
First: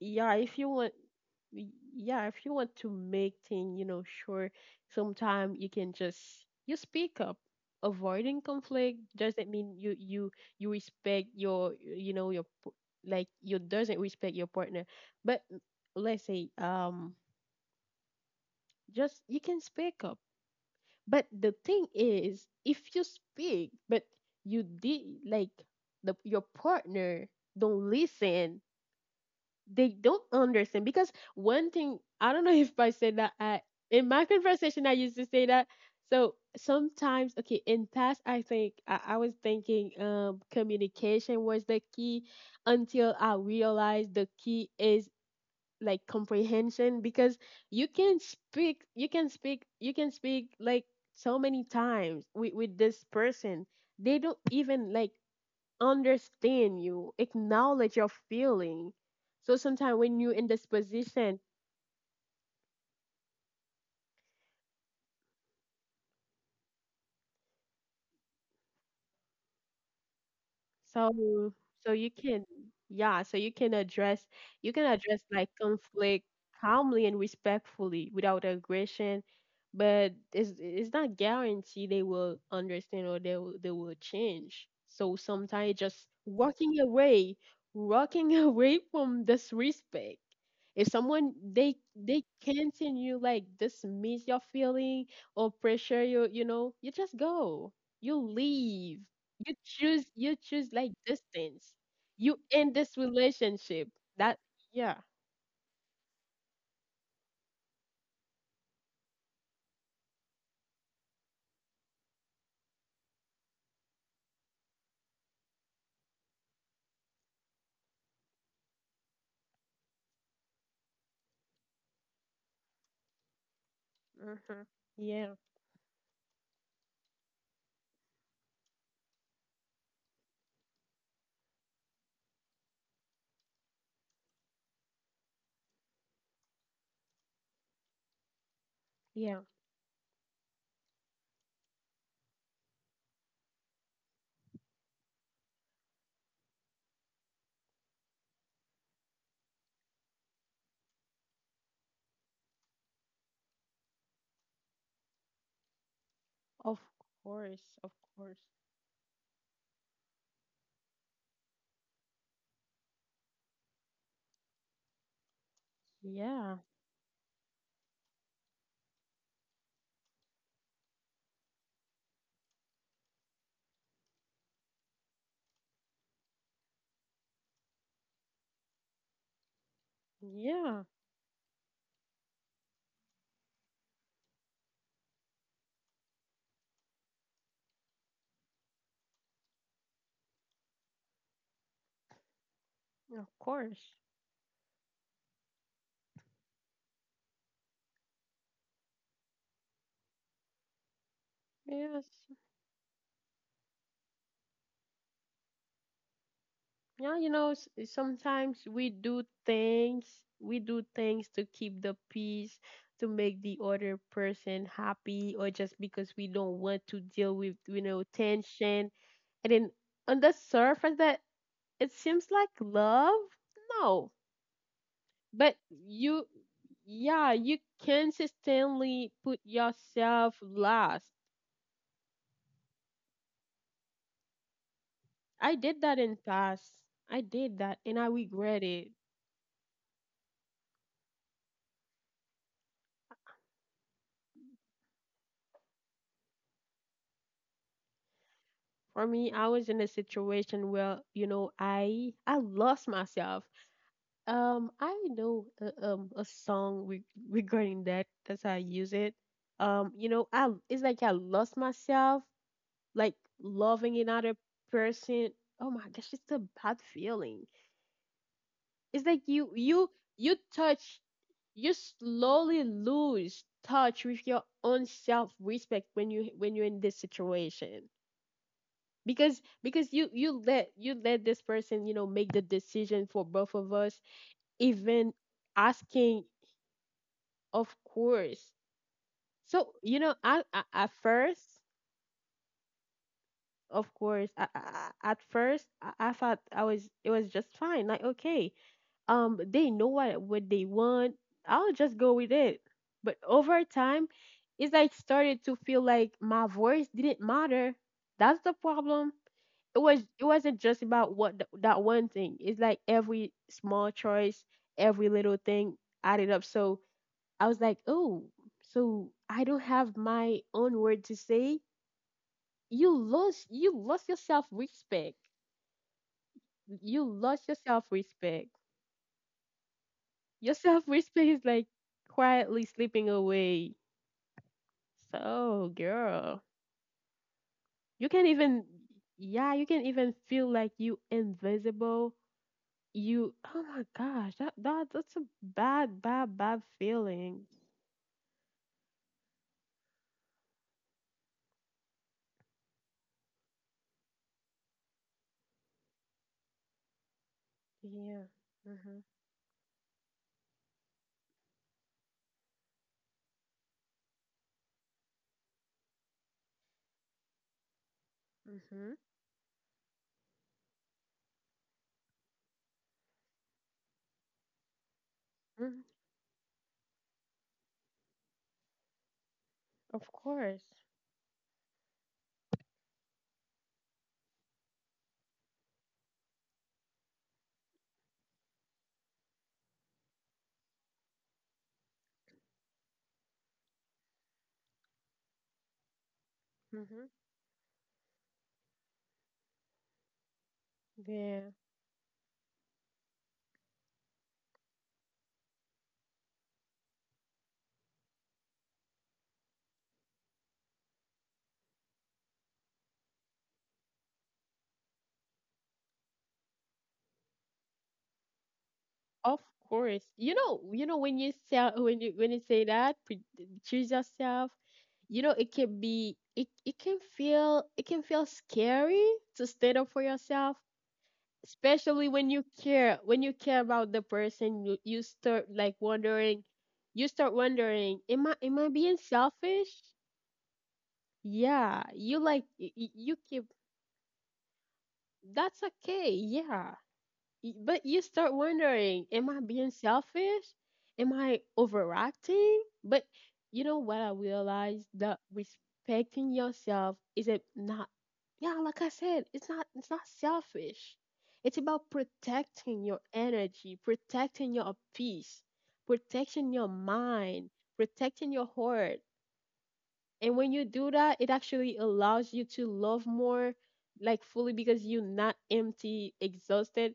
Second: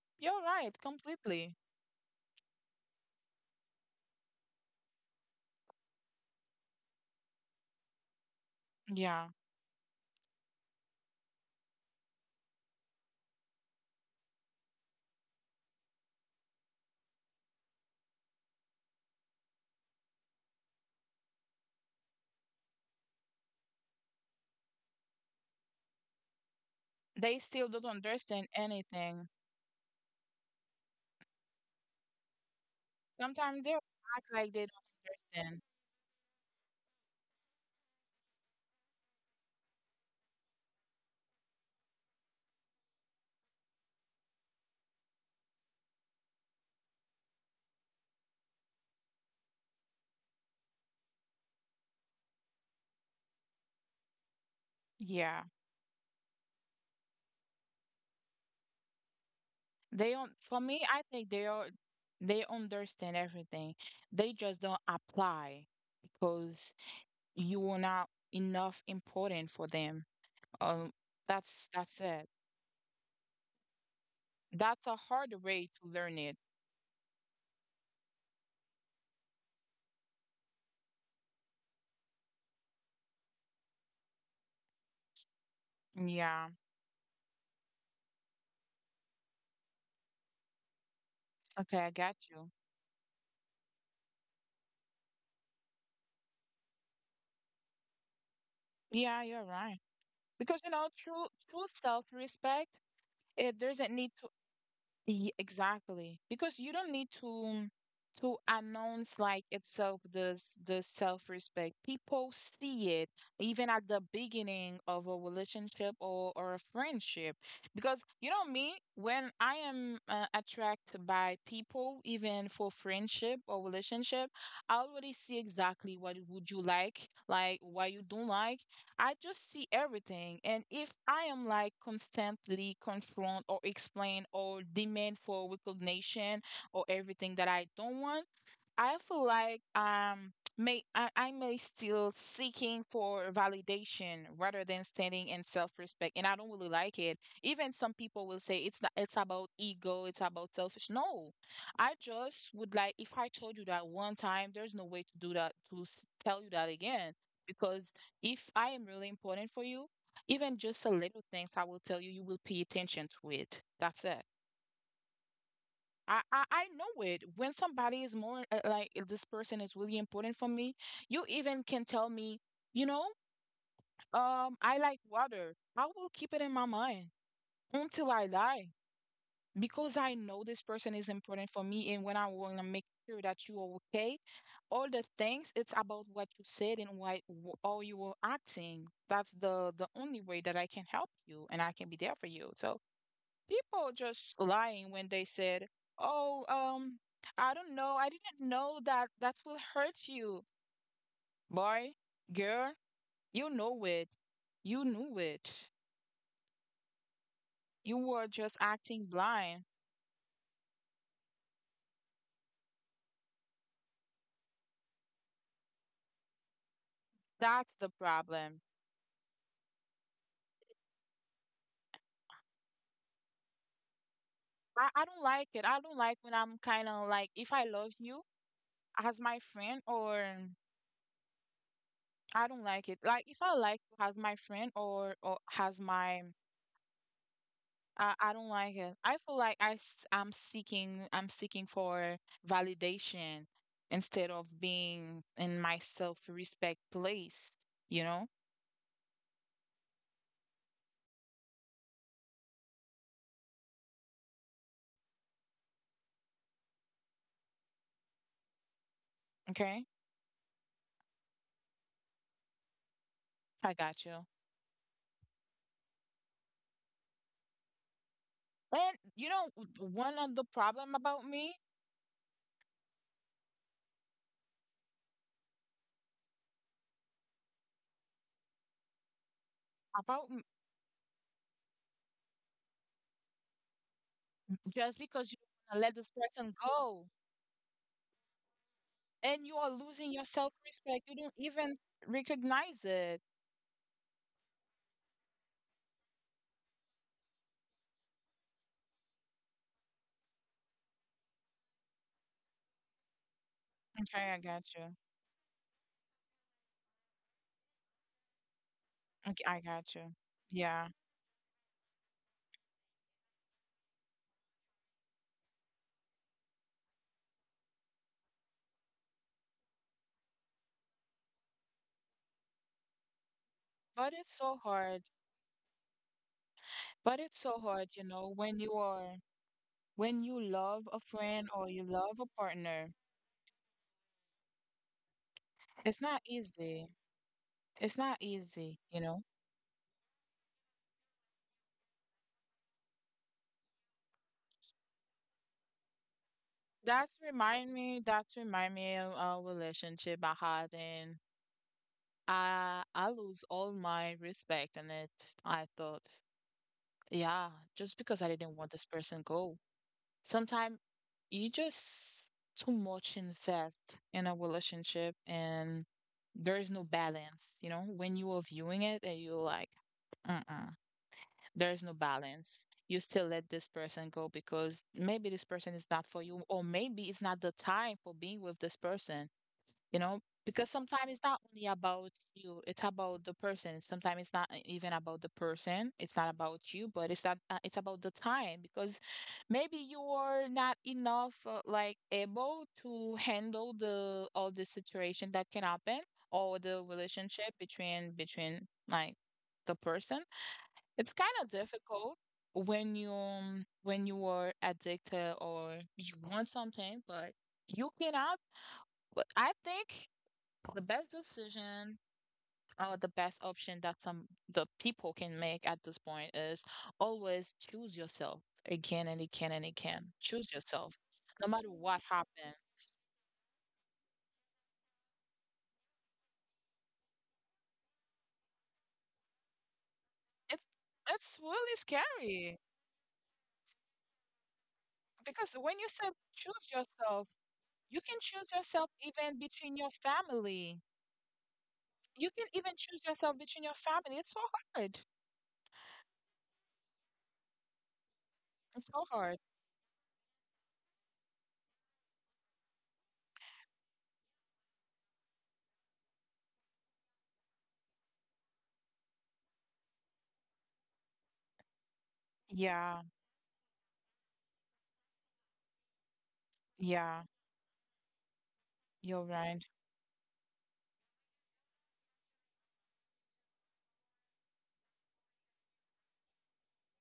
Speaker 1: Yeah,
Speaker 2: You're
Speaker 1: if you
Speaker 2: right,
Speaker 1: want,
Speaker 2: completely.
Speaker 1: y- yeah, if you want to make thing, you know, sure, sometime you can just you speak up. Avoiding conflict
Speaker 2: Yeah.
Speaker 1: doesn't mean you you you respect your, you know, your p- like you doesn't respect your partner. But mm, let's say um just you can speak up. But the thing is, if you speak, but you did, like the your partner
Speaker 2: They still don't
Speaker 1: don't
Speaker 2: understand
Speaker 1: listen,
Speaker 2: anything.
Speaker 1: they don't understand because one thing, I don't know if I said that
Speaker 2: Sometimes
Speaker 1: I,
Speaker 2: they
Speaker 1: in my
Speaker 2: act like they
Speaker 1: conversation I
Speaker 2: don't
Speaker 1: used to say
Speaker 2: understand.
Speaker 1: that. So sometimes, okay, in past I think I, I was thinking um communication was the key until I realized the key is like comprehension because you can speak you can speak you can speak like so many times with, with this person, they don't even like
Speaker 2: Yeah.
Speaker 1: understand you, acknowledge your feeling. So sometimes
Speaker 2: They
Speaker 1: when
Speaker 2: don't,
Speaker 1: you're in
Speaker 2: for
Speaker 1: this
Speaker 2: me, I think
Speaker 1: position,
Speaker 2: they are, they understand everything. They just don't apply because you are not enough important for them. Um,
Speaker 1: So
Speaker 2: that's
Speaker 1: so
Speaker 2: that's
Speaker 1: you
Speaker 2: it.
Speaker 1: can yeah, so you can address you can
Speaker 2: That's a
Speaker 1: address
Speaker 2: hard
Speaker 1: like
Speaker 2: way to learn
Speaker 1: conflict
Speaker 2: it.
Speaker 1: calmly and respectfully without aggression, but it's it's not guaranteed they will understand or they will they will change. So sometimes just
Speaker 2: Yeah.
Speaker 1: walking away, walking away from disrespect. If someone, they
Speaker 2: Okay, I
Speaker 1: they
Speaker 2: got you.
Speaker 1: continue like dismiss your feeling or pressure you, you know, you just go. You leave,
Speaker 2: Yeah,
Speaker 1: you
Speaker 2: you're right.
Speaker 1: choose you choose
Speaker 2: Because you
Speaker 1: like
Speaker 2: know, true
Speaker 1: distance,
Speaker 2: true
Speaker 1: you end
Speaker 2: self-respect,
Speaker 1: this
Speaker 2: it
Speaker 1: relationship.
Speaker 2: doesn't need
Speaker 1: That,
Speaker 2: to.
Speaker 1: yeah,
Speaker 2: Ye- exactly. Because you don't need to to announce like itself this the self-respect. People see it even at the beginning of a relationship or or a friendship. Because you know me, when I am uh, attracted by people, even for friendship or relationship,
Speaker 1: uh
Speaker 2: I already
Speaker 1: yeah
Speaker 2: see exactly what would you like, like what you don't like. I just see everything. And if I am like constantly confront or explain or demand for recognition or everything that I don't want, I feel
Speaker 1: yeah
Speaker 2: like um may I, I may still seeking for validation rather than standing in self-respect, and I don't really like it. Even some people will say it's not, it's about ego, it's about selfish. No. I just would like, if I told you that one time, there's no way to do that to s- tell you that
Speaker 1: of
Speaker 2: again,
Speaker 1: course of
Speaker 2: because
Speaker 1: course
Speaker 2: if I am really important for you, even just a little things I will tell you, you will pay attention to it. That's it. I, I
Speaker 1: yeah
Speaker 2: I know it. When somebody is more, uh, like, uh, this person is really important for me, you even can tell me, you know, um, I like water. I will keep it in my mind until I die, because I know this
Speaker 1: yeah
Speaker 2: person is important for me. And when I want to make sure that you are okay, all the things it's about what you said and why wh- how you were acting. That's the the only way that I can help you and I can be there for you. So
Speaker 1: of
Speaker 2: people
Speaker 1: course
Speaker 2: just lying when they said, "Oh, um, I don't know. I didn't know that that will hurt you, boy,
Speaker 1: yes
Speaker 2: girl. You know it. You knew it.
Speaker 1: yeah You know, s-
Speaker 2: You were just
Speaker 1: sometimes we
Speaker 2: acting
Speaker 1: do
Speaker 2: blind.
Speaker 1: things we do things to keep the peace, to make the other person happy, or just because we don't want to deal with,
Speaker 2: That's the
Speaker 1: you know,
Speaker 2: problem.
Speaker 1: tension, and then on the surface that, it seems like love. No,
Speaker 2: I, I don't like
Speaker 1: but
Speaker 2: it. I don't like when
Speaker 1: you
Speaker 2: I'm kind of like,
Speaker 1: yeah
Speaker 2: if I
Speaker 1: you
Speaker 2: love you as
Speaker 1: consistently
Speaker 2: my
Speaker 1: put
Speaker 2: friend, or
Speaker 1: yourself last.
Speaker 2: I don't like it. Like if I like you as my friend or or
Speaker 1: I
Speaker 2: as
Speaker 1: did that
Speaker 2: my
Speaker 1: in past. I did that and
Speaker 2: I,
Speaker 1: I
Speaker 2: I don't
Speaker 1: regret
Speaker 2: like it.
Speaker 1: it.
Speaker 2: I feel like I am seeking I'm seeking for validation instead of being in my self respect place, you know?
Speaker 1: For me, I was in a situation where, you know, i i lost myself. um I know a, um a song, re- regarding that, that's how I use it.
Speaker 2: Okay?
Speaker 1: Um you know, I it's like I lost myself, like
Speaker 2: I
Speaker 1: loving
Speaker 2: got you.
Speaker 1: another person. Oh my gosh, it's a bad feeling.
Speaker 2: And
Speaker 1: It's like
Speaker 2: you
Speaker 1: you
Speaker 2: know
Speaker 1: you
Speaker 2: one
Speaker 1: you
Speaker 2: of the problem
Speaker 1: touch
Speaker 2: about me,
Speaker 1: you slowly lose touch with your own self respect when you when you're in this situation. Because because you you
Speaker 2: about m-
Speaker 1: let you let this person, you know, make the decision for both of us,
Speaker 2: just
Speaker 1: even
Speaker 2: because you wanna let this
Speaker 1: asking,
Speaker 2: person go,
Speaker 1: of course.
Speaker 2: and you
Speaker 1: So,
Speaker 2: are
Speaker 1: you know,
Speaker 2: losing your
Speaker 1: I, I
Speaker 2: self
Speaker 1: at
Speaker 2: respect, you don't
Speaker 1: first,
Speaker 2: even recognize it.
Speaker 1: of course, I, I, I- at first I, I thought I was it was just fine. Like okay, um, they know what what they want. I'll just go with it. But over time,
Speaker 2: Okay, I got
Speaker 1: it's like
Speaker 2: you.
Speaker 1: started to feel like my voice didn't matter. That's the problem.
Speaker 2: Okay, I
Speaker 1: It was
Speaker 2: got you.
Speaker 1: it wasn't just
Speaker 2: Yeah.
Speaker 1: about what th- that one thing. It's like every small choice, every little thing added up. So I was like, oh, so I don't have my own word to say. You lost you lost your
Speaker 2: But it's
Speaker 1: self
Speaker 2: so hard.
Speaker 1: respect. You
Speaker 2: But it's
Speaker 1: lost your
Speaker 2: so
Speaker 1: self
Speaker 2: hard, you know,
Speaker 1: respect.
Speaker 2: when you are, When you
Speaker 1: Your self
Speaker 2: love a
Speaker 1: respect is
Speaker 2: friend
Speaker 1: like
Speaker 2: or you love a
Speaker 1: quietly
Speaker 2: partner,
Speaker 1: slipping away. So,
Speaker 2: it's not
Speaker 1: girl,
Speaker 2: easy. It's
Speaker 1: you
Speaker 2: not
Speaker 1: can't even,
Speaker 2: easy, you know.
Speaker 1: yeah, you can even feel like you invisible. You, oh my gosh, that that that's a bad bad bad
Speaker 2: That's
Speaker 1: feeling.
Speaker 2: remind me. That's remind me of a relationship I had, and I I lose all my respect in it. I thought, yeah, just
Speaker 1: Yeah.
Speaker 2: because I didn't want
Speaker 1: Mhm.
Speaker 2: this person go. Sometimes you just too much invest in a relationship, and there is no balance. You know, when you are viewing
Speaker 1: Mhm.
Speaker 2: it, and you're like, uh-uh. There's no balance. You still let this person go because maybe this person
Speaker 1: Mhm.
Speaker 2: is not for you, or maybe it's not the time for being with this person, you
Speaker 1: Of
Speaker 2: know?
Speaker 1: course.
Speaker 2: Because sometimes it's not only about you, it's about the person. Sometimes it's not even about the person, it's not about you, but it's that uh, it's about the time, because maybe you are not enough, uh, like able to handle the all the situation that can happen, or the
Speaker 1: Mhm.
Speaker 2: relationship between between like the person. It's kind of
Speaker 1: Yeah.
Speaker 2: difficult when you um, when you are addicted or you want something, but you cannot. But I think the best decision or the best option that some the people can make at this point is always choose yourself again and
Speaker 1: Of
Speaker 2: again and again.
Speaker 1: course. You
Speaker 2: Choose
Speaker 1: know, you
Speaker 2: yourself,
Speaker 1: know when you
Speaker 2: no matter
Speaker 1: say
Speaker 2: what
Speaker 1: when you when you
Speaker 2: happens.
Speaker 1: say that, pre- choose yourself. You know, it can be it it can feel, it can feel scary to stand up for yourself,
Speaker 2: It's it's really
Speaker 1: especially when you
Speaker 2: scary,
Speaker 1: care when you care about the person. You you start
Speaker 2: because
Speaker 1: like
Speaker 2: when you said
Speaker 1: wondering,
Speaker 2: choose
Speaker 1: you
Speaker 2: yourself,
Speaker 1: start wondering,
Speaker 2: you can
Speaker 1: am I
Speaker 2: choose
Speaker 1: am I
Speaker 2: yourself
Speaker 1: being
Speaker 2: even
Speaker 1: selfish?
Speaker 2: between your family.
Speaker 1: Yeah, you
Speaker 2: You
Speaker 1: like
Speaker 2: can
Speaker 1: y-
Speaker 2: even
Speaker 1: y-
Speaker 2: choose
Speaker 1: you
Speaker 2: yourself
Speaker 1: keep
Speaker 2: between your family. It's so hard.
Speaker 1: that's okay. Yeah, Y- but you start
Speaker 2: It's so
Speaker 1: wondering, am
Speaker 2: hard.
Speaker 1: I being selfish? Am I overreacting? But you know what? I realized that respecting yourself is it not, yeah, like I said, it's not it's not selfish. It's about protecting
Speaker 2: Yeah,
Speaker 1: your energy, protecting your peace, protecting your
Speaker 2: yeah,
Speaker 1: mind, protecting your heart.
Speaker 2: you're right.
Speaker 1: And when you do that, it actually allows you to love more, like fully, because you're not empty, exhausted,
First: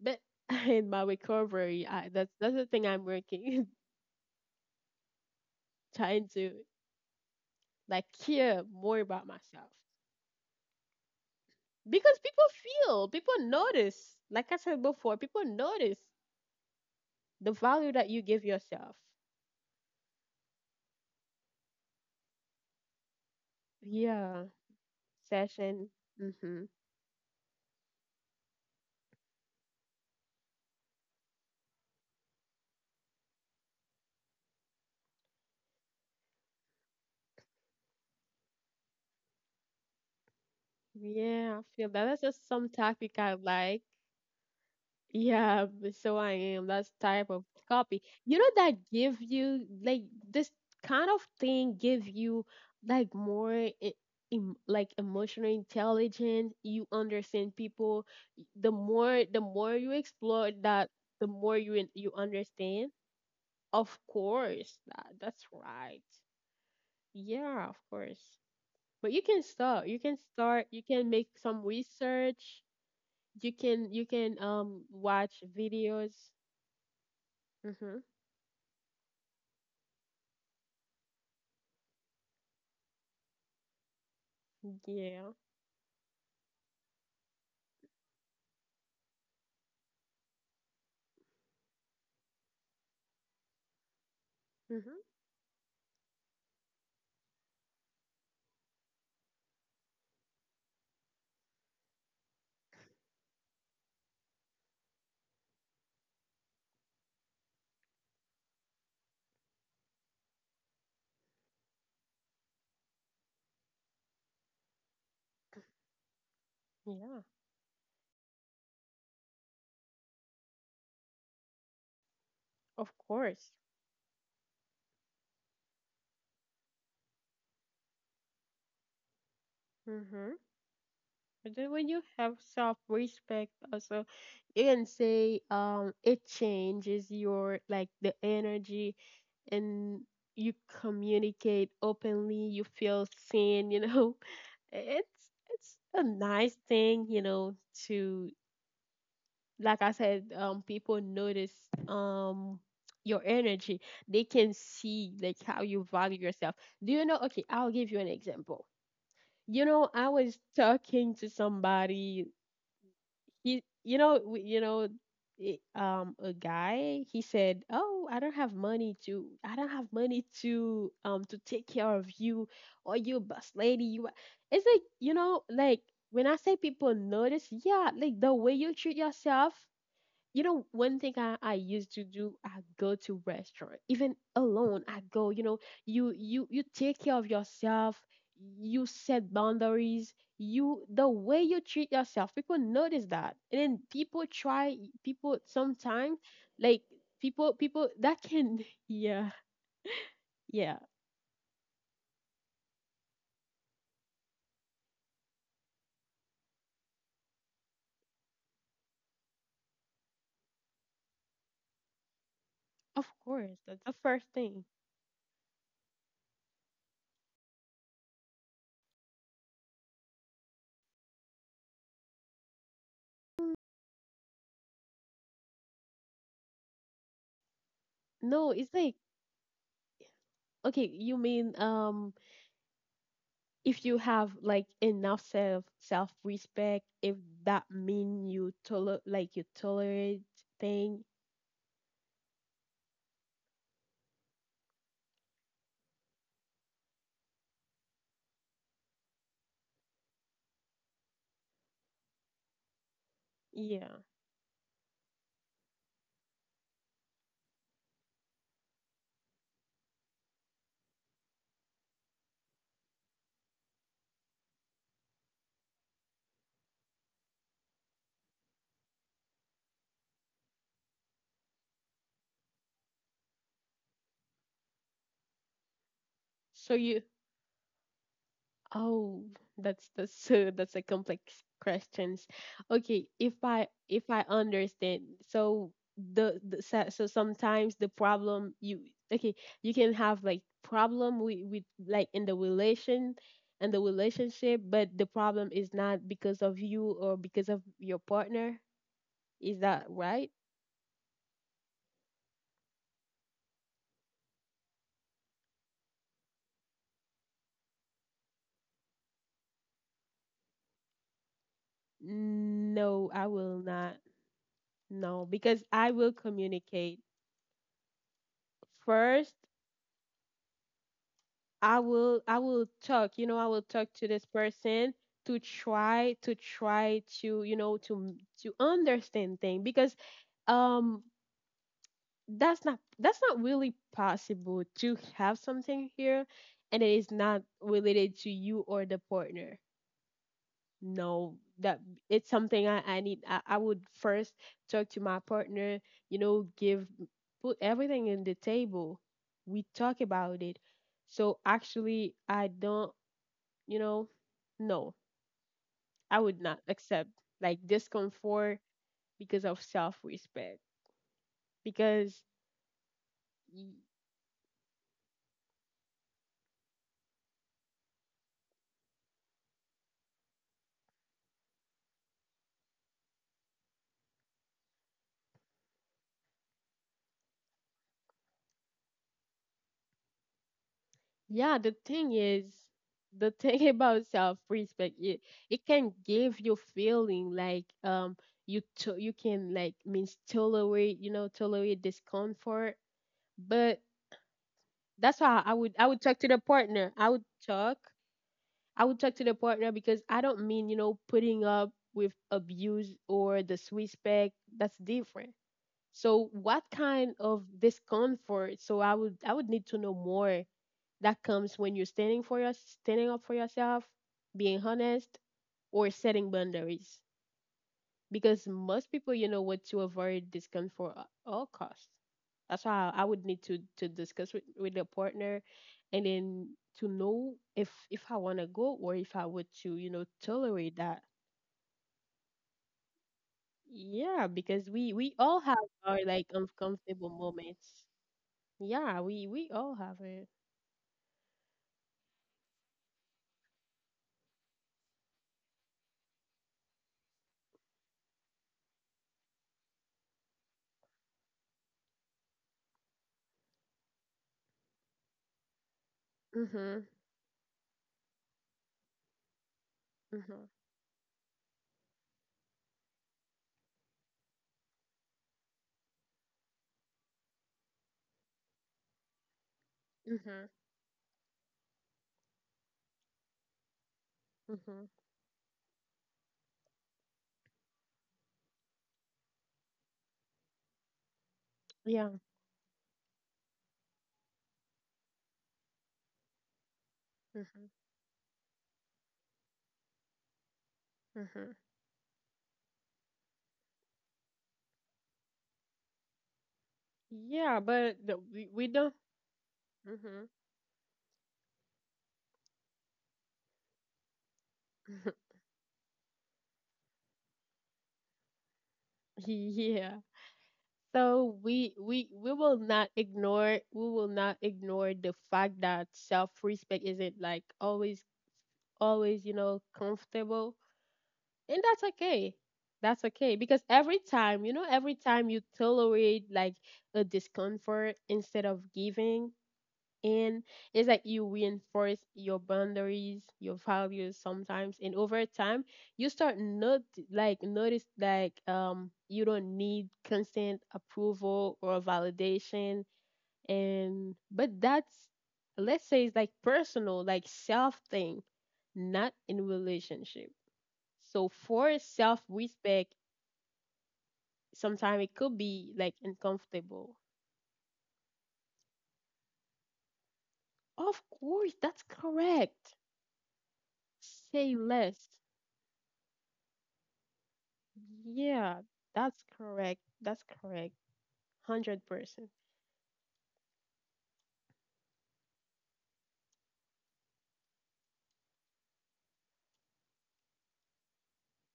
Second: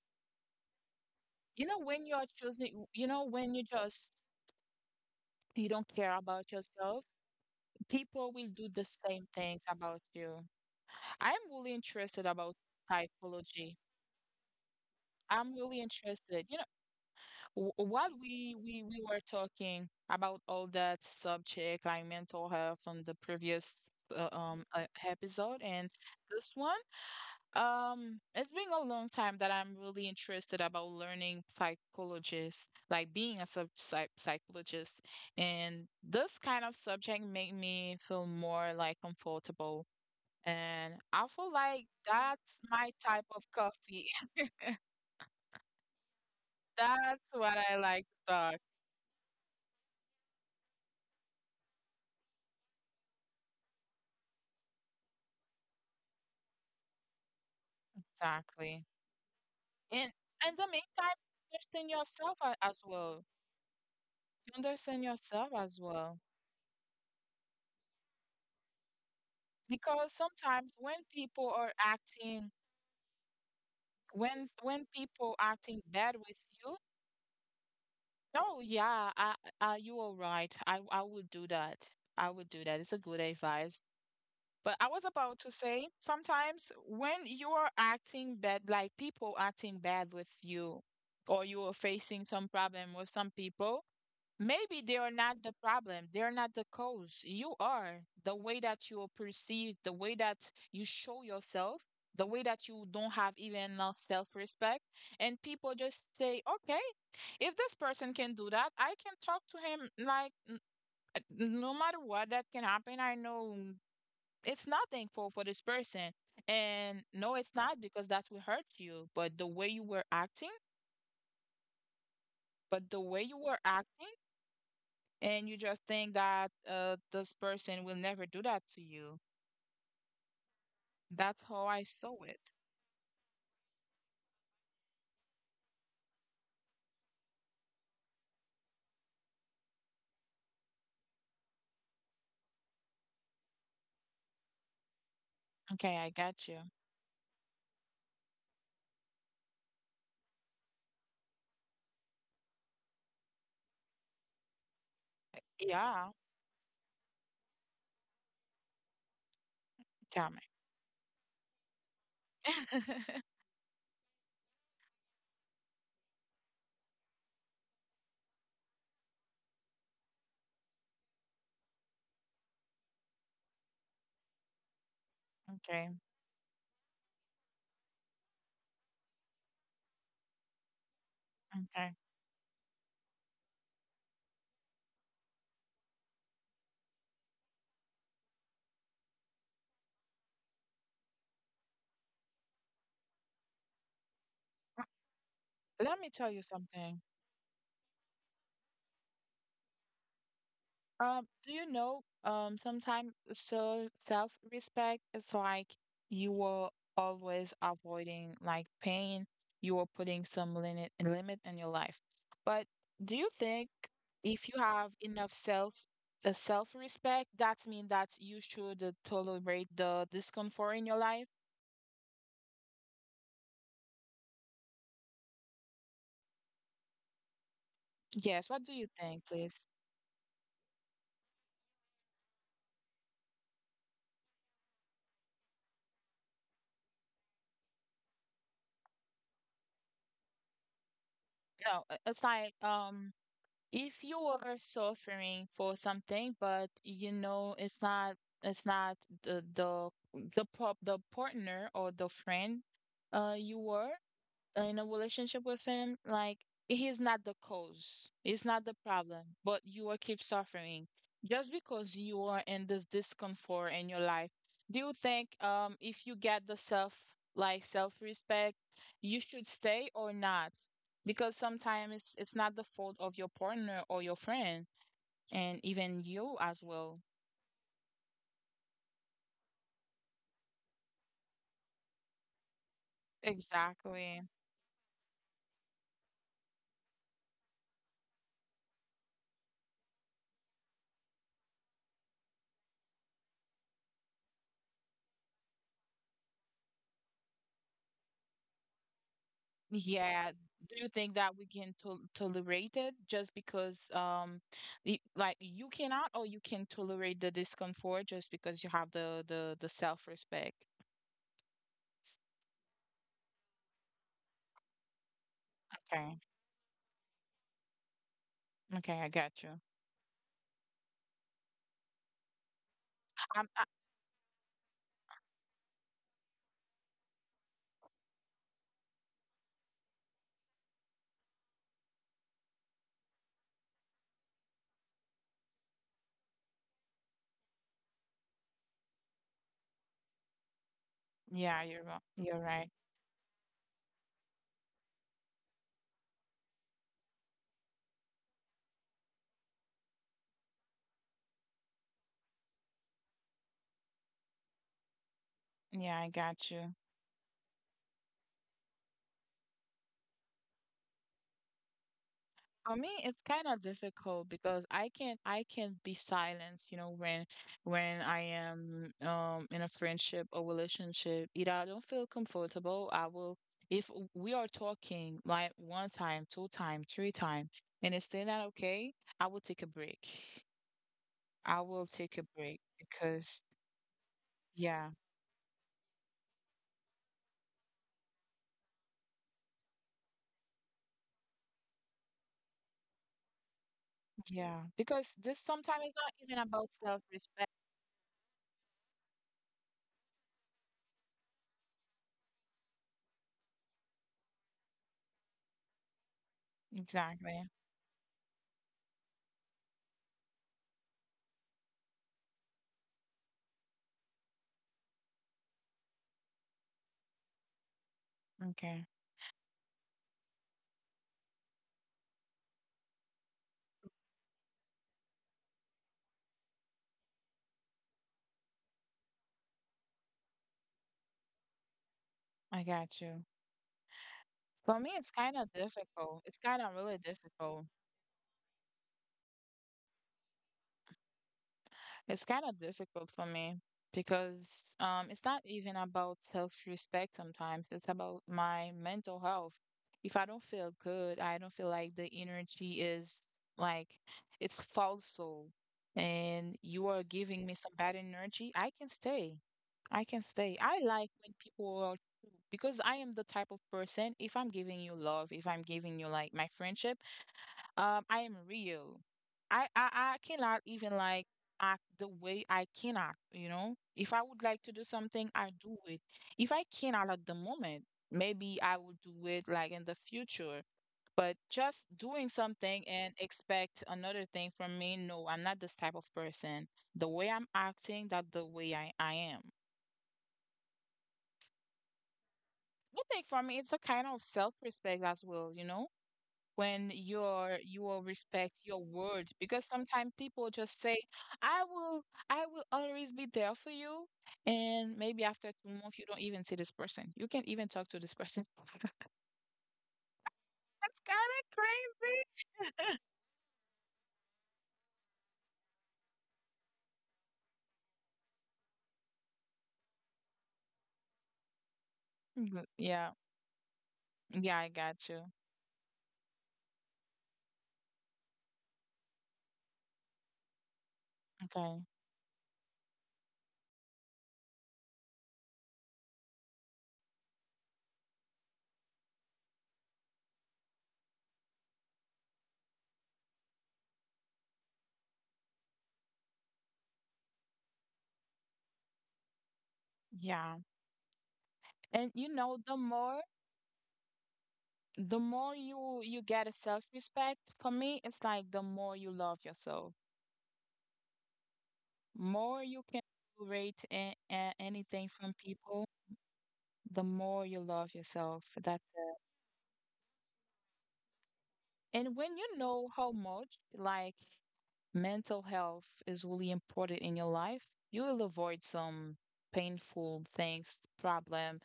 Speaker 1: but in my
Speaker 2: You know,
Speaker 1: recovery,
Speaker 2: when
Speaker 1: I,
Speaker 2: you're
Speaker 1: that's that's the thing
Speaker 2: choosing,
Speaker 1: I'm
Speaker 2: you know, when you
Speaker 1: working,
Speaker 2: just you don't care
Speaker 1: trying
Speaker 2: about
Speaker 1: to
Speaker 2: yourself,
Speaker 1: like
Speaker 2: people will
Speaker 1: care
Speaker 2: do the
Speaker 1: more
Speaker 2: same
Speaker 1: about
Speaker 2: things
Speaker 1: myself
Speaker 2: about you. I'm really
Speaker 1: because
Speaker 2: interested
Speaker 1: people
Speaker 2: about
Speaker 1: feel, people
Speaker 2: psychology.
Speaker 1: notice. Like I said before, people
Speaker 2: I'm really
Speaker 1: notice
Speaker 2: interested. You know,
Speaker 1: the
Speaker 2: w
Speaker 1: value
Speaker 2: what
Speaker 1: that you give
Speaker 2: we we we
Speaker 1: yourself.
Speaker 2: were talking about, all that subject like mental health from the previous, uh,
Speaker 1: Yeah,
Speaker 2: um uh, episode, and
Speaker 1: session.
Speaker 2: this
Speaker 1: Mm-hmm.
Speaker 2: one. Um, it's been a long time that I'm really interested about learning psychologist, like being a sub psych psychologist. And this kind of subject make me feel more like comfortable. And I feel
Speaker 1: Yeah, I
Speaker 2: like
Speaker 1: feel that. That's just
Speaker 2: that's
Speaker 1: some
Speaker 2: my
Speaker 1: topic
Speaker 2: type
Speaker 1: I
Speaker 2: of
Speaker 1: like.
Speaker 2: coffee.
Speaker 1: Yeah, b- so I am. That's
Speaker 2: That's
Speaker 1: type of
Speaker 2: what I like
Speaker 1: copy.
Speaker 2: to
Speaker 1: You
Speaker 2: talk.
Speaker 1: know that give you like this kind of thing give you like more e- em like emotional intelligence. You understand people. Y- The
Speaker 2: Exactly.
Speaker 1: more the more you
Speaker 2: And in
Speaker 1: explore
Speaker 2: the
Speaker 1: that,
Speaker 2: meantime,
Speaker 1: the more you
Speaker 2: understand
Speaker 1: in- you
Speaker 2: yourself a- as
Speaker 1: understand.
Speaker 2: well.
Speaker 1: Of course,
Speaker 2: Understand
Speaker 1: that
Speaker 2: yourself
Speaker 1: that's
Speaker 2: as
Speaker 1: right.
Speaker 2: well.
Speaker 1: Yeah, of course. But you can start. You
Speaker 2: Because
Speaker 1: can
Speaker 2: sometimes
Speaker 1: start. You
Speaker 2: when
Speaker 1: can make
Speaker 2: people
Speaker 1: some
Speaker 2: are acting,
Speaker 1: research. You can you
Speaker 2: When
Speaker 1: can
Speaker 2: when
Speaker 1: um
Speaker 2: people
Speaker 1: watch
Speaker 2: acting bad
Speaker 1: videos.
Speaker 2: with you,
Speaker 1: Mhm.
Speaker 2: oh yeah, I, I, you are right. I I would do that. I would do that. It's a good advice. But I was about
Speaker 1: Yeah.
Speaker 2: to say, sometimes when you are acting bad, like people acting bad with you, or you are facing some problem with some people, maybe they
Speaker 1: Hmm.
Speaker 2: are not the problem. They're not the cause. You are. The way that you are perceived, the way that you show yourself, the way that you don't have even, uh, self-respect. And people just say, okay, if this person can do that, I can talk to him like, n- uh, no matter what that can happen. I know it's nothing for for this person. And
Speaker 1: Yeah.
Speaker 2: no, it's not because that will hurt you. But the way you were acting, but the
Speaker 1: Of
Speaker 2: way you
Speaker 1: course.
Speaker 2: were acting and you just think that uh this person will never do that to you.
Speaker 1: Mm-hmm.
Speaker 2: That's
Speaker 1: But
Speaker 2: how
Speaker 1: then
Speaker 2: I
Speaker 1: when you
Speaker 2: saw
Speaker 1: have
Speaker 2: it.
Speaker 1: self-respect, also, you can say, um it changes your, like, the energy, and you communicate openly. You feel seen. You know, it's it's
Speaker 2: Okay,
Speaker 1: a
Speaker 2: I got you.
Speaker 1: nice thing. You know, to, like I said, um, people notice um your energy. They can see like how you
Speaker 2: Yeah,
Speaker 1: value yourself. Do you know? Okay, I'll give you an example. You know, I
Speaker 2: damn it.
Speaker 1: was talking to somebody. He, you know, w- you know, i- um, a guy. He said, "Oh, I don't have money to. I don't have money to um to take care of you, or you, boss lady. You are-" It's like, you know, like,
Speaker 2: Okay,
Speaker 1: when I say people notice, yeah, like the way you treat yourself. You know, one thing I, I used
Speaker 2: okay.
Speaker 1: to do, I go to restaurant, even alone. I go, you know, you you you take care of yourself. You set boundaries. You, the way you treat yourself, people notice that, and then people try. People
Speaker 2: Let me
Speaker 1: sometimes
Speaker 2: tell you
Speaker 1: like
Speaker 2: something.
Speaker 1: people people that can yeah, yeah,
Speaker 2: Um, do you know, um, sometimes, so self-respect is like, you were always avoiding like pain, you were putting some limit limit in your life. But
Speaker 1: of
Speaker 2: do you
Speaker 1: course,
Speaker 2: think
Speaker 1: that's the first
Speaker 2: if you
Speaker 1: thing.
Speaker 2: have enough self uh, self-respect, that means that you should uh, tolerate the discomfort in your life?
Speaker 1: No,
Speaker 2: Yes. What
Speaker 1: it's
Speaker 2: do you
Speaker 1: like,
Speaker 2: think, please?
Speaker 1: okay, you mean, um if you have like enough self self respect, if that mean you toler like you tolerate thing,
Speaker 2: No, uh, it's like, um. If you are suffering for something, but you know it's not it's not the the the prop the partner or the friend, uh you were,
Speaker 1: yeah.
Speaker 2: uh, in a relationship with him, like he's not the cause, he's not the problem, but you will keep suffering just because you are in this discomfort in your life. Do you think, um if you get the self like self respect, you should stay or not? Because sometimes it's it's not the fault of your partner or your friend, and even you as
Speaker 1: So you,
Speaker 2: well.
Speaker 1: oh, that's the so that's a complex questions. Okay, if I, if I
Speaker 2: Exactly.
Speaker 1: understand, so the, the so so sometimes the problem you, okay, you can have like problem with with, like, in the relation and the relationship, but the problem is not because of you or because of your partner. Is that right?
Speaker 2: Yeah. Do you think that we can tol tolerate it just because, um, y- like, you cannot, or you can tolerate the discomfort just because you have the the the self-respect?
Speaker 1: No, I will not. No, because I will
Speaker 2: Okay.
Speaker 1: communicate.
Speaker 2: Okay, I
Speaker 1: First,
Speaker 2: got you.
Speaker 1: I will I will talk, you know, I
Speaker 2: Um,
Speaker 1: will
Speaker 2: I,
Speaker 1: talk to this person, to try to try to, you know, to to understand things because, um that's not that's not really possible to have something here and it is not related to you or the partner. No,
Speaker 2: yeah,
Speaker 1: that,
Speaker 2: you're
Speaker 1: it's
Speaker 2: ri- you're
Speaker 1: something
Speaker 2: right.
Speaker 1: i, I need, I, I would first talk to my partner, you know, give, put everything in the table, we talk about it. So actually I don't, you know, no,
Speaker 2: Yeah, I
Speaker 1: I would
Speaker 2: got
Speaker 1: not
Speaker 2: you.
Speaker 1: accept like discomfort because of self-respect because,
Speaker 2: For me, it's kind of difficult, because I can I can be silenced, you know, when when I am um in a friendship or relationship. Either I don't feel comfortable, I will, if we are talking like one time, two time, three time, and it's still not okay, I will take a break.
Speaker 1: yeah,
Speaker 2: I
Speaker 1: the
Speaker 2: will
Speaker 1: thing
Speaker 2: take a
Speaker 1: is,
Speaker 2: break
Speaker 1: the
Speaker 2: because,
Speaker 1: thing about
Speaker 2: yeah,
Speaker 1: self-respect, it it can give you feeling like, um you to, you can like means tolerate, you know, tolerate discomfort. But
Speaker 2: yeah, because
Speaker 1: that's why
Speaker 2: this
Speaker 1: I would I
Speaker 2: sometimes is
Speaker 1: would
Speaker 2: not
Speaker 1: talk to the
Speaker 2: even about
Speaker 1: partner. I would
Speaker 2: self-respect.
Speaker 1: talk. I would talk to the partner because I don't mean, you know, putting up with abuse or disrespect. That's different. So what kind of
Speaker 2: Exactly.
Speaker 1: discomfort? So I would I would need to know more that comes when you're standing for your standing up for yourself, being honest, or setting boundaries. Because
Speaker 2: Okay,
Speaker 1: most people, you know, want to avoid discomfort at all costs. That's why I would need to to discuss with with a partner, and then to know if if I want to go or if I would to, you know, tolerate that.
Speaker 2: I got you.
Speaker 1: Yeah,
Speaker 2: For
Speaker 1: because
Speaker 2: me,
Speaker 1: we
Speaker 2: it's
Speaker 1: we
Speaker 2: kind
Speaker 1: all
Speaker 2: of
Speaker 1: have our
Speaker 2: difficult.
Speaker 1: like
Speaker 2: It's kind of really
Speaker 1: uncomfortable
Speaker 2: difficult.
Speaker 1: moments. Yeah, we we all have it.
Speaker 2: It's kind of difficult for me, because um, it's not even about self-respect sometimes. It's about my mental health. If I don't feel good, I don't feel like the energy is like it's falso, and you
Speaker 1: Mhm.
Speaker 2: are giving me some bad energy, I can stay. I can stay.
Speaker 1: Mhm.
Speaker 2: I like when people are, because I am the type of person, if I'm giving you love, if I'm giving you like my friendship, Um, I am real. I, I I
Speaker 1: Mhm.
Speaker 2: cannot even like act the way I can act, you know? If I would like to do
Speaker 1: Mhm.
Speaker 2: something, I do it. If I cannot at the moment, maybe I will do it like in the future. But just
Speaker 1: Yeah.
Speaker 2: doing something and expect another thing from me, no, I'm not this type of person. The way I'm
Speaker 1: Mhm.
Speaker 2: acting, that's the way I, I am.
Speaker 1: Mhm.
Speaker 2: I think for me, it's a kind of self-respect as well, you know? when you're
Speaker 1: Yeah,
Speaker 2: you
Speaker 1: but
Speaker 2: will
Speaker 1: the- we,
Speaker 2: respect
Speaker 1: we
Speaker 2: your
Speaker 1: don't.
Speaker 2: word, because sometimes
Speaker 1: Mhm.
Speaker 2: people just say, i will i will always be there for you, and maybe after two months you don't even see this person, you can't even talk to this person.
Speaker 1: Yeah.
Speaker 2: That's kind
Speaker 1: So
Speaker 2: of
Speaker 1: we we
Speaker 2: crazy.
Speaker 1: we will not ignore, we will not ignore the fact that self-respect isn't like always, always, you know, comfortable. And that's okay.
Speaker 2: Mhm.
Speaker 1: That's
Speaker 2: Yeah,
Speaker 1: okay because every time,
Speaker 2: yeah,
Speaker 1: you
Speaker 2: I
Speaker 1: know, every
Speaker 2: got you.
Speaker 1: time you tolerate like a discomfort instead of giving, and it's like you
Speaker 2: Okay.
Speaker 1: reinforce your boundaries, your values sometimes. And over time, you start not like notice like, um you don't need constant approval or validation. And but that's, let's say it's like personal, like self thing, not in relationship.
Speaker 2: Yeah,
Speaker 1: So for
Speaker 2: and
Speaker 1: self
Speaker 2: you know, the
Speaker 1: respect,
Speaker 2: more
Speaker 1: sometimes
Speaker 2: the
Speaker 1: it could
Speaker 2: more
Speaker 1: be like
Speaker 2: you you get a
Speaker 1: uncomfortable.
Speaker 2: self-respect, for me it's like the more you love yourself,
Speaker 1: Of course, that's
Speaker 2: more
Speaker 1: correct.
Speaker 2: you can tolerate a- a-
Speaker 1: Say
Speaker 2: anything
Speaker 1: less.
Speaker 2: from people, the more you love yourself.
Speaker 1: Yeah,
Speaker 2: That's it.
Speaker 1: that's correct. That's correct.
Speaker 2: And
Speaker 1: one hundred percent.
Speaker 2: when you know how much like mental health is really important in your life, you will avoid some painful things, problem,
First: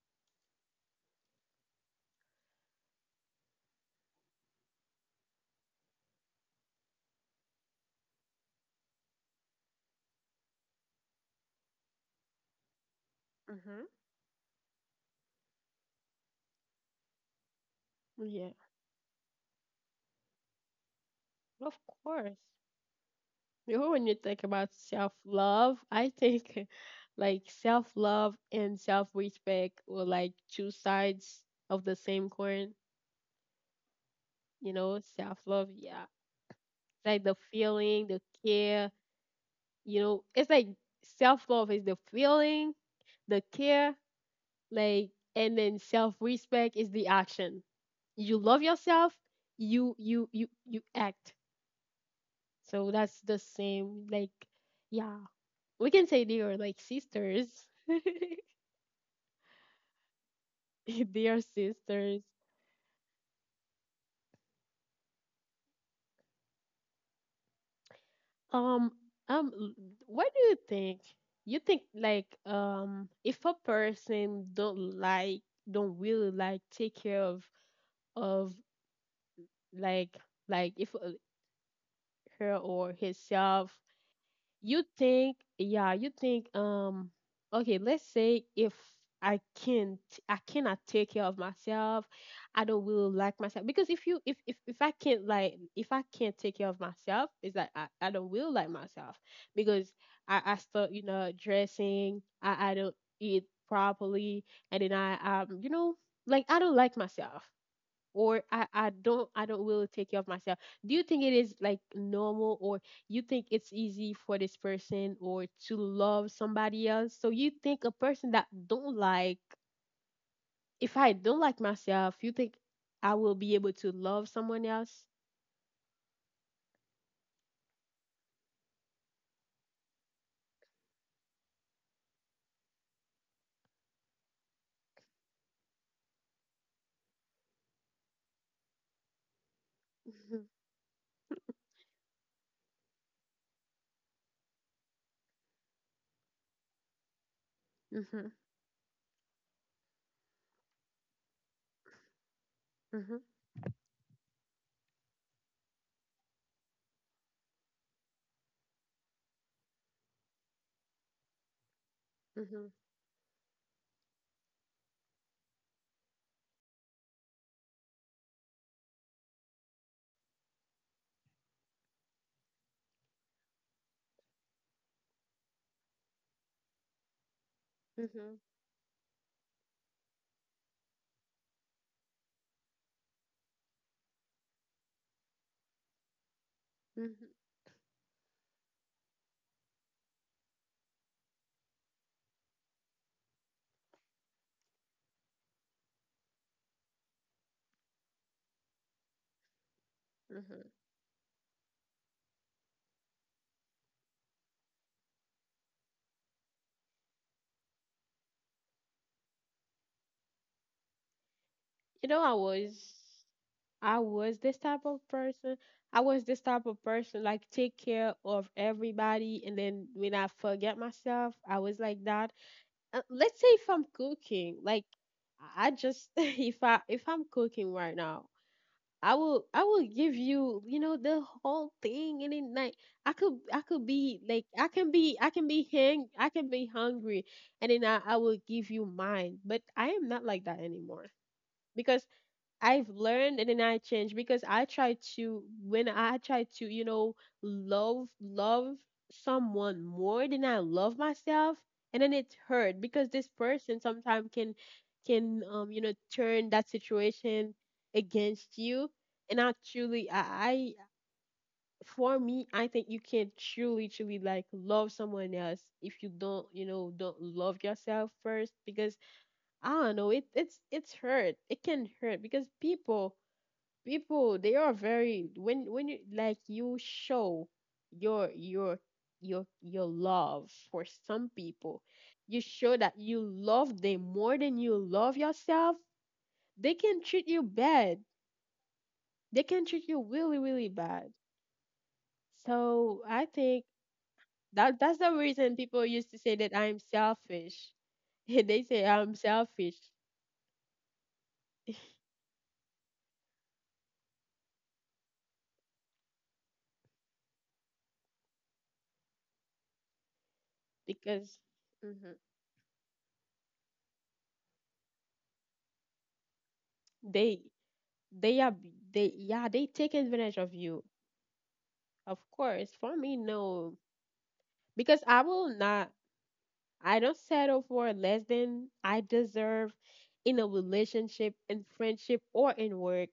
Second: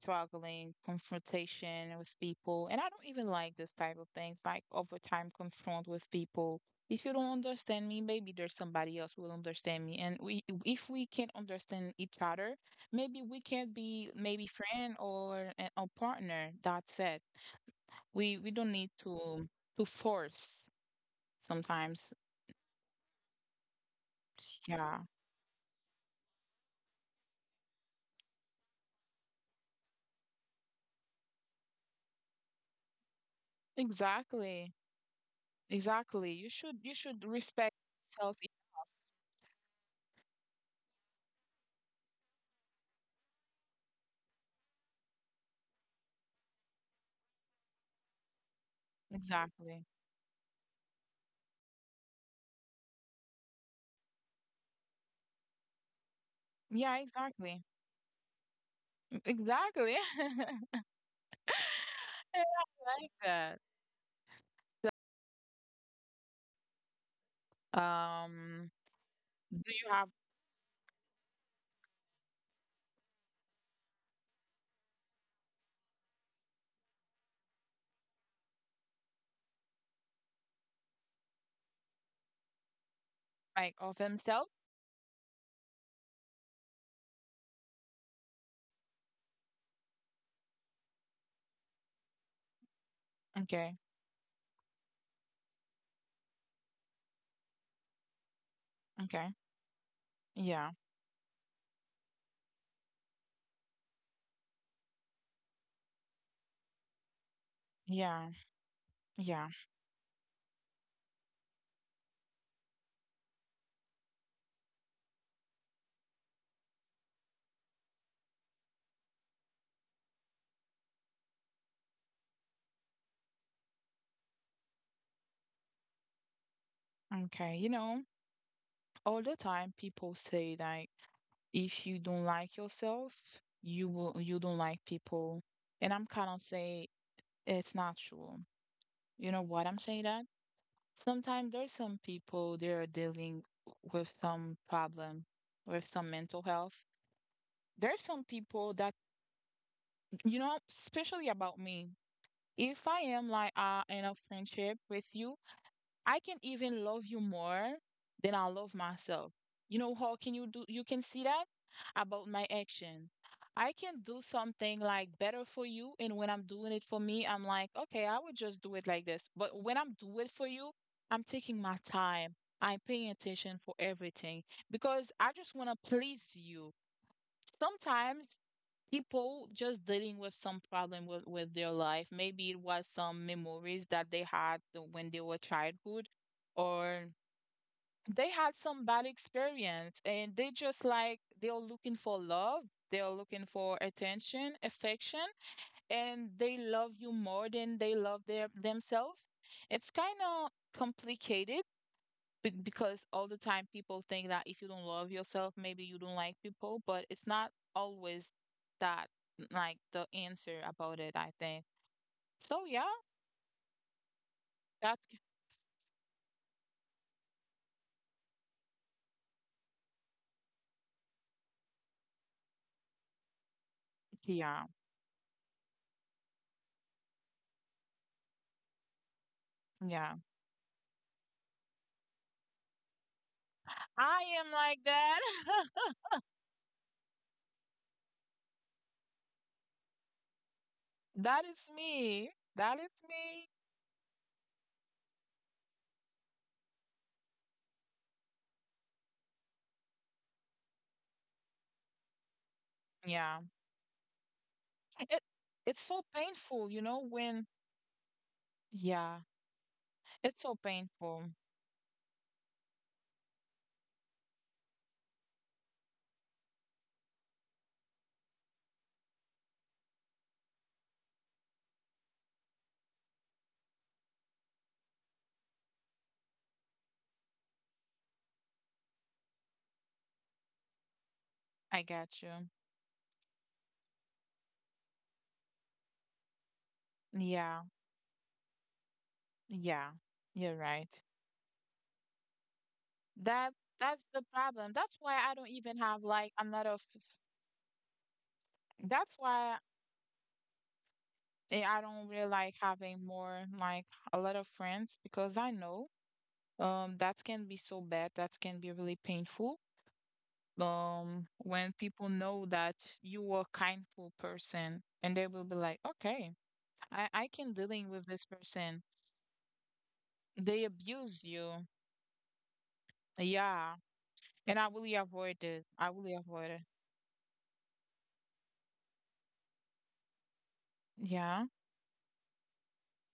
Speaker 2: struggling, confrontation with people. And I don't even like this type of things, like over time confront with people. If you don't understand me, maybe there's somebody else who will understand me. And we if we can't understand each other, maybe we can't
Speaker 1: Mm-hmm.
Speaker 2: be maybe friend or a a partner. That's it. we we
Speaker 1: Yeah,
Speaker 2: don't need to to force
Speaker 1: of
Speaker 2: sometimes.
Speaker 1: course. You know, when you think about
Speaker 2: Yeah,
Speaker 1: self-love, I think like self-love and self-respect were like two sides of the same coin. You
Speaker 2: exactly.
Speaker 1: know, self love, yeah. It's
Speaker 2: Exactly, you should you
Speaker 1: like
Speaker 2: should
Speaker 1: the
Speaker 2: respect
Speaker 1: feeling, the
Speaker 2: yourself
Speaker 1: care,
Speaker 2: enough.
Speaker 1: you know, it's like self love is the feeling, the care, like and then self respect is the action. You love yourself, you
Speaker 2: Exactly.
Speaker 1: you you you act. So that's the same, like yeah. We can say they are like
Speaker 2: Yeah,
Speaker 1: sisters.
Speaker 2: exactly. E- exactly
Speaker 1: They are sisters.
Speaker 2: I like that. um
Speaker 1: Um, um, l-
Speaker 2: do you have
Speaker 1: what do you think? You think like um, if a person don't like, don't really like take care of of like like if uh, her or himself.
Speaker 2: like of himself.
Speaker 1: You think, yeah, you think, um, okay, let's say if I can't, I cannot take care of myself, I don't really like myself. Because
Speaker 2: Okay.
Speaker 1: if you, if, if, if I can't like, if I can't take care of myself, it's like I, I don't really like myself
Speaker 2: Okay.
Speaker 1: because I, I
Speaker 2: Yeah,
Speaker 1: start, you know, dressing, I, I don't eat properly, and then I, um, you know, like I don't like myself
Speaker 2: yeah,
Speaker 1: or I, I don't I
Speaker 2: yeah.
Speaker 1: don't will take care of myself. Do you think it is like normal, or you think it's easy for this person or to love somebody else? So you think a person that don't like, if I don't like myself, you think I will be able to love someone else?
Speaker 2: Okay, you know, all the time people say like, if you don't like yourself, you will you don't like people. And I'm kind of say it's not true. You know what I'm saying that?
Speaker 1: Mhm,
Speaker 2: Sometimes there's some people, they are dealing with some problem with some mental health. There's
Speaker 1: mhm,
Speaker 2: some people that, you know, especially about me. If I
Speaker 1: mhm,
Speaker 2: am like uh, in a friendship with you, I can even love you more than I love myself. You know how can you do, you can see that about my
Speaker 1: mhm,
Speaker 2: action. I can do something like better for you, and when I'm doing it for me, I'm like, okay, I would just do it like this. But when I'm doing it for you, I'm taking my time. I'm paying attention for everything because I just want to please you. Sometimes
Speaker 1: mhm,
Speaker 2: people just dealing with some problem with, with their life. Maybe it was some memories that they had the- when they were childhood, or
Speaker 1: mhm,
Speaker 2: they had some bad experience, and they just like they're looking for love. They're looking for attention, affection, and they love you more than they love their themselves. It's kind of
Speaker 1: mhm.
Speaker 2: complicated be- because all the time people think that if you don't love yourself, maybe you don't like people, but it's not always that like the answer about it, I think.
Speaker 1: You know, I
Speaker 2: So
Speaker 1: was
Speaker 2: yeah,
Speaker 1: I was this type of
Speaker 2: that's
Speaker 1: person. I was this type of person, like take care of everybody, and then when I forget myself, I was like that. Uh, let's say if I'm cooking,
Speaker 2: yeah,
Speaker 1: like I I just if I if I'm cooking right now, I will I will
Speaker 2: yeah.
Speaker 1: give you, you know, the whole thing, and then like I could I could
Speaker 2: I
Speaker 1: be like
Speaker 2: am
Speaker 1: I
Speaker 2: like
Speaker 1: can be
Speaker 2: that.
Speaker 1: I can be hang I can be hungry, and then I I will give you mine. But I am not like that anymore
Speaker 2: That is
Speaker 1: because.
Speaker 2: me. That
Speaker 1: I've
Speaker 2: is
Speaker 1: learned
Speaker 2: me.
Speaker 1: and then I changed because I try to when I try to, you know, love love someone more than I love myself, and then it hurt because this
Speaker 2: Yeah.
Speaker 1: person sometimes can
Speaker 2: It
Speaker 1: can um
Speaker 2: it's
Speaker 1: you know,
Speaker 2: so
Speaker 1: turn that
Speaker 2: painful, you know, when
Speaker 1: situation against you.
Speaker 2: yeah,
Speaker 1: And I truly I,
Speaker 2: it's so
Speaker 1: I
Speaker 2: painful.
Speaker 1: For me, I think you can truly truly like love someone else if you don't you know don't love yourself first, because I don't know, it it's it's hurt. It can hurt because people people, they are very when when you, like, you show your your your your love for some
Speaker 2: I
Speaker 1: people.
Speaker 2: get
Speaker 1: You
Speaker 2: you.
Speaker 1: show that you love them more than you love yourself, they can treat you
Speaker 2: Yeah.
Speaker 1: bad, they can treat
Speaker 2: Yeah.
Speaker 1: you really,
Speaker 2: You're
Speaker 1: really
Speaker 2: right.
Speaker 1: bad. So I
Speaker 2: That
Speaker 1: think
Speaker 2: that's the problem.
Speaker 1: that
Speaker 2: That's
Speaker 1: that's the
Speaker 2: why I don't
Speaker 1: reason
Speaker 2: even
Speaker 1: people
Speaker 2: have
Speaker 1: used to
Speaker 2: like
Speaker 1: say
Speaker 2: a
Speaker 1: that
Speaker 2: lot
Speaker 1: I'm
Speaker 2: of
Speaker 1: selfish. They say
Speaker 2: that's
Speaker 1: I'm
Speaker 2: why
Speaker 1: selfish
Speaker 2: eh, I don't really like having more like a lot of friends because I know um that can be so bad. That can be really painful. Um
Speaker 1: because,
Speaker 2: when people
Speaker 1: mhm,
Speaker 2: know that you are a kindful person, and they will be like, "Okay, I I
Speaker 1: they
Speaker 2: can dealing with this
Speaker 1: they are
Speaker 2: person."
Speaker 1: they yeah, they take advantage of
Speaker 2: They
Speaker 1: you.
Speaker 2: abuse you.
Speaker 1: Of course, for me,
Speaker 2: Yeah.
Speaker 1: no,
Speaker 2: And I really
Speaker 1: because I
Speaker 2: avoid
Speaker 1: will
Speaker 2: it. I
Speaker 1: not.
Speaker 2: really avoid it.
Speaker 1: I don't settle for less than I deserve in a relationship,
Speaker 2: Yeah.
Speaker 1: in friendship, or in work.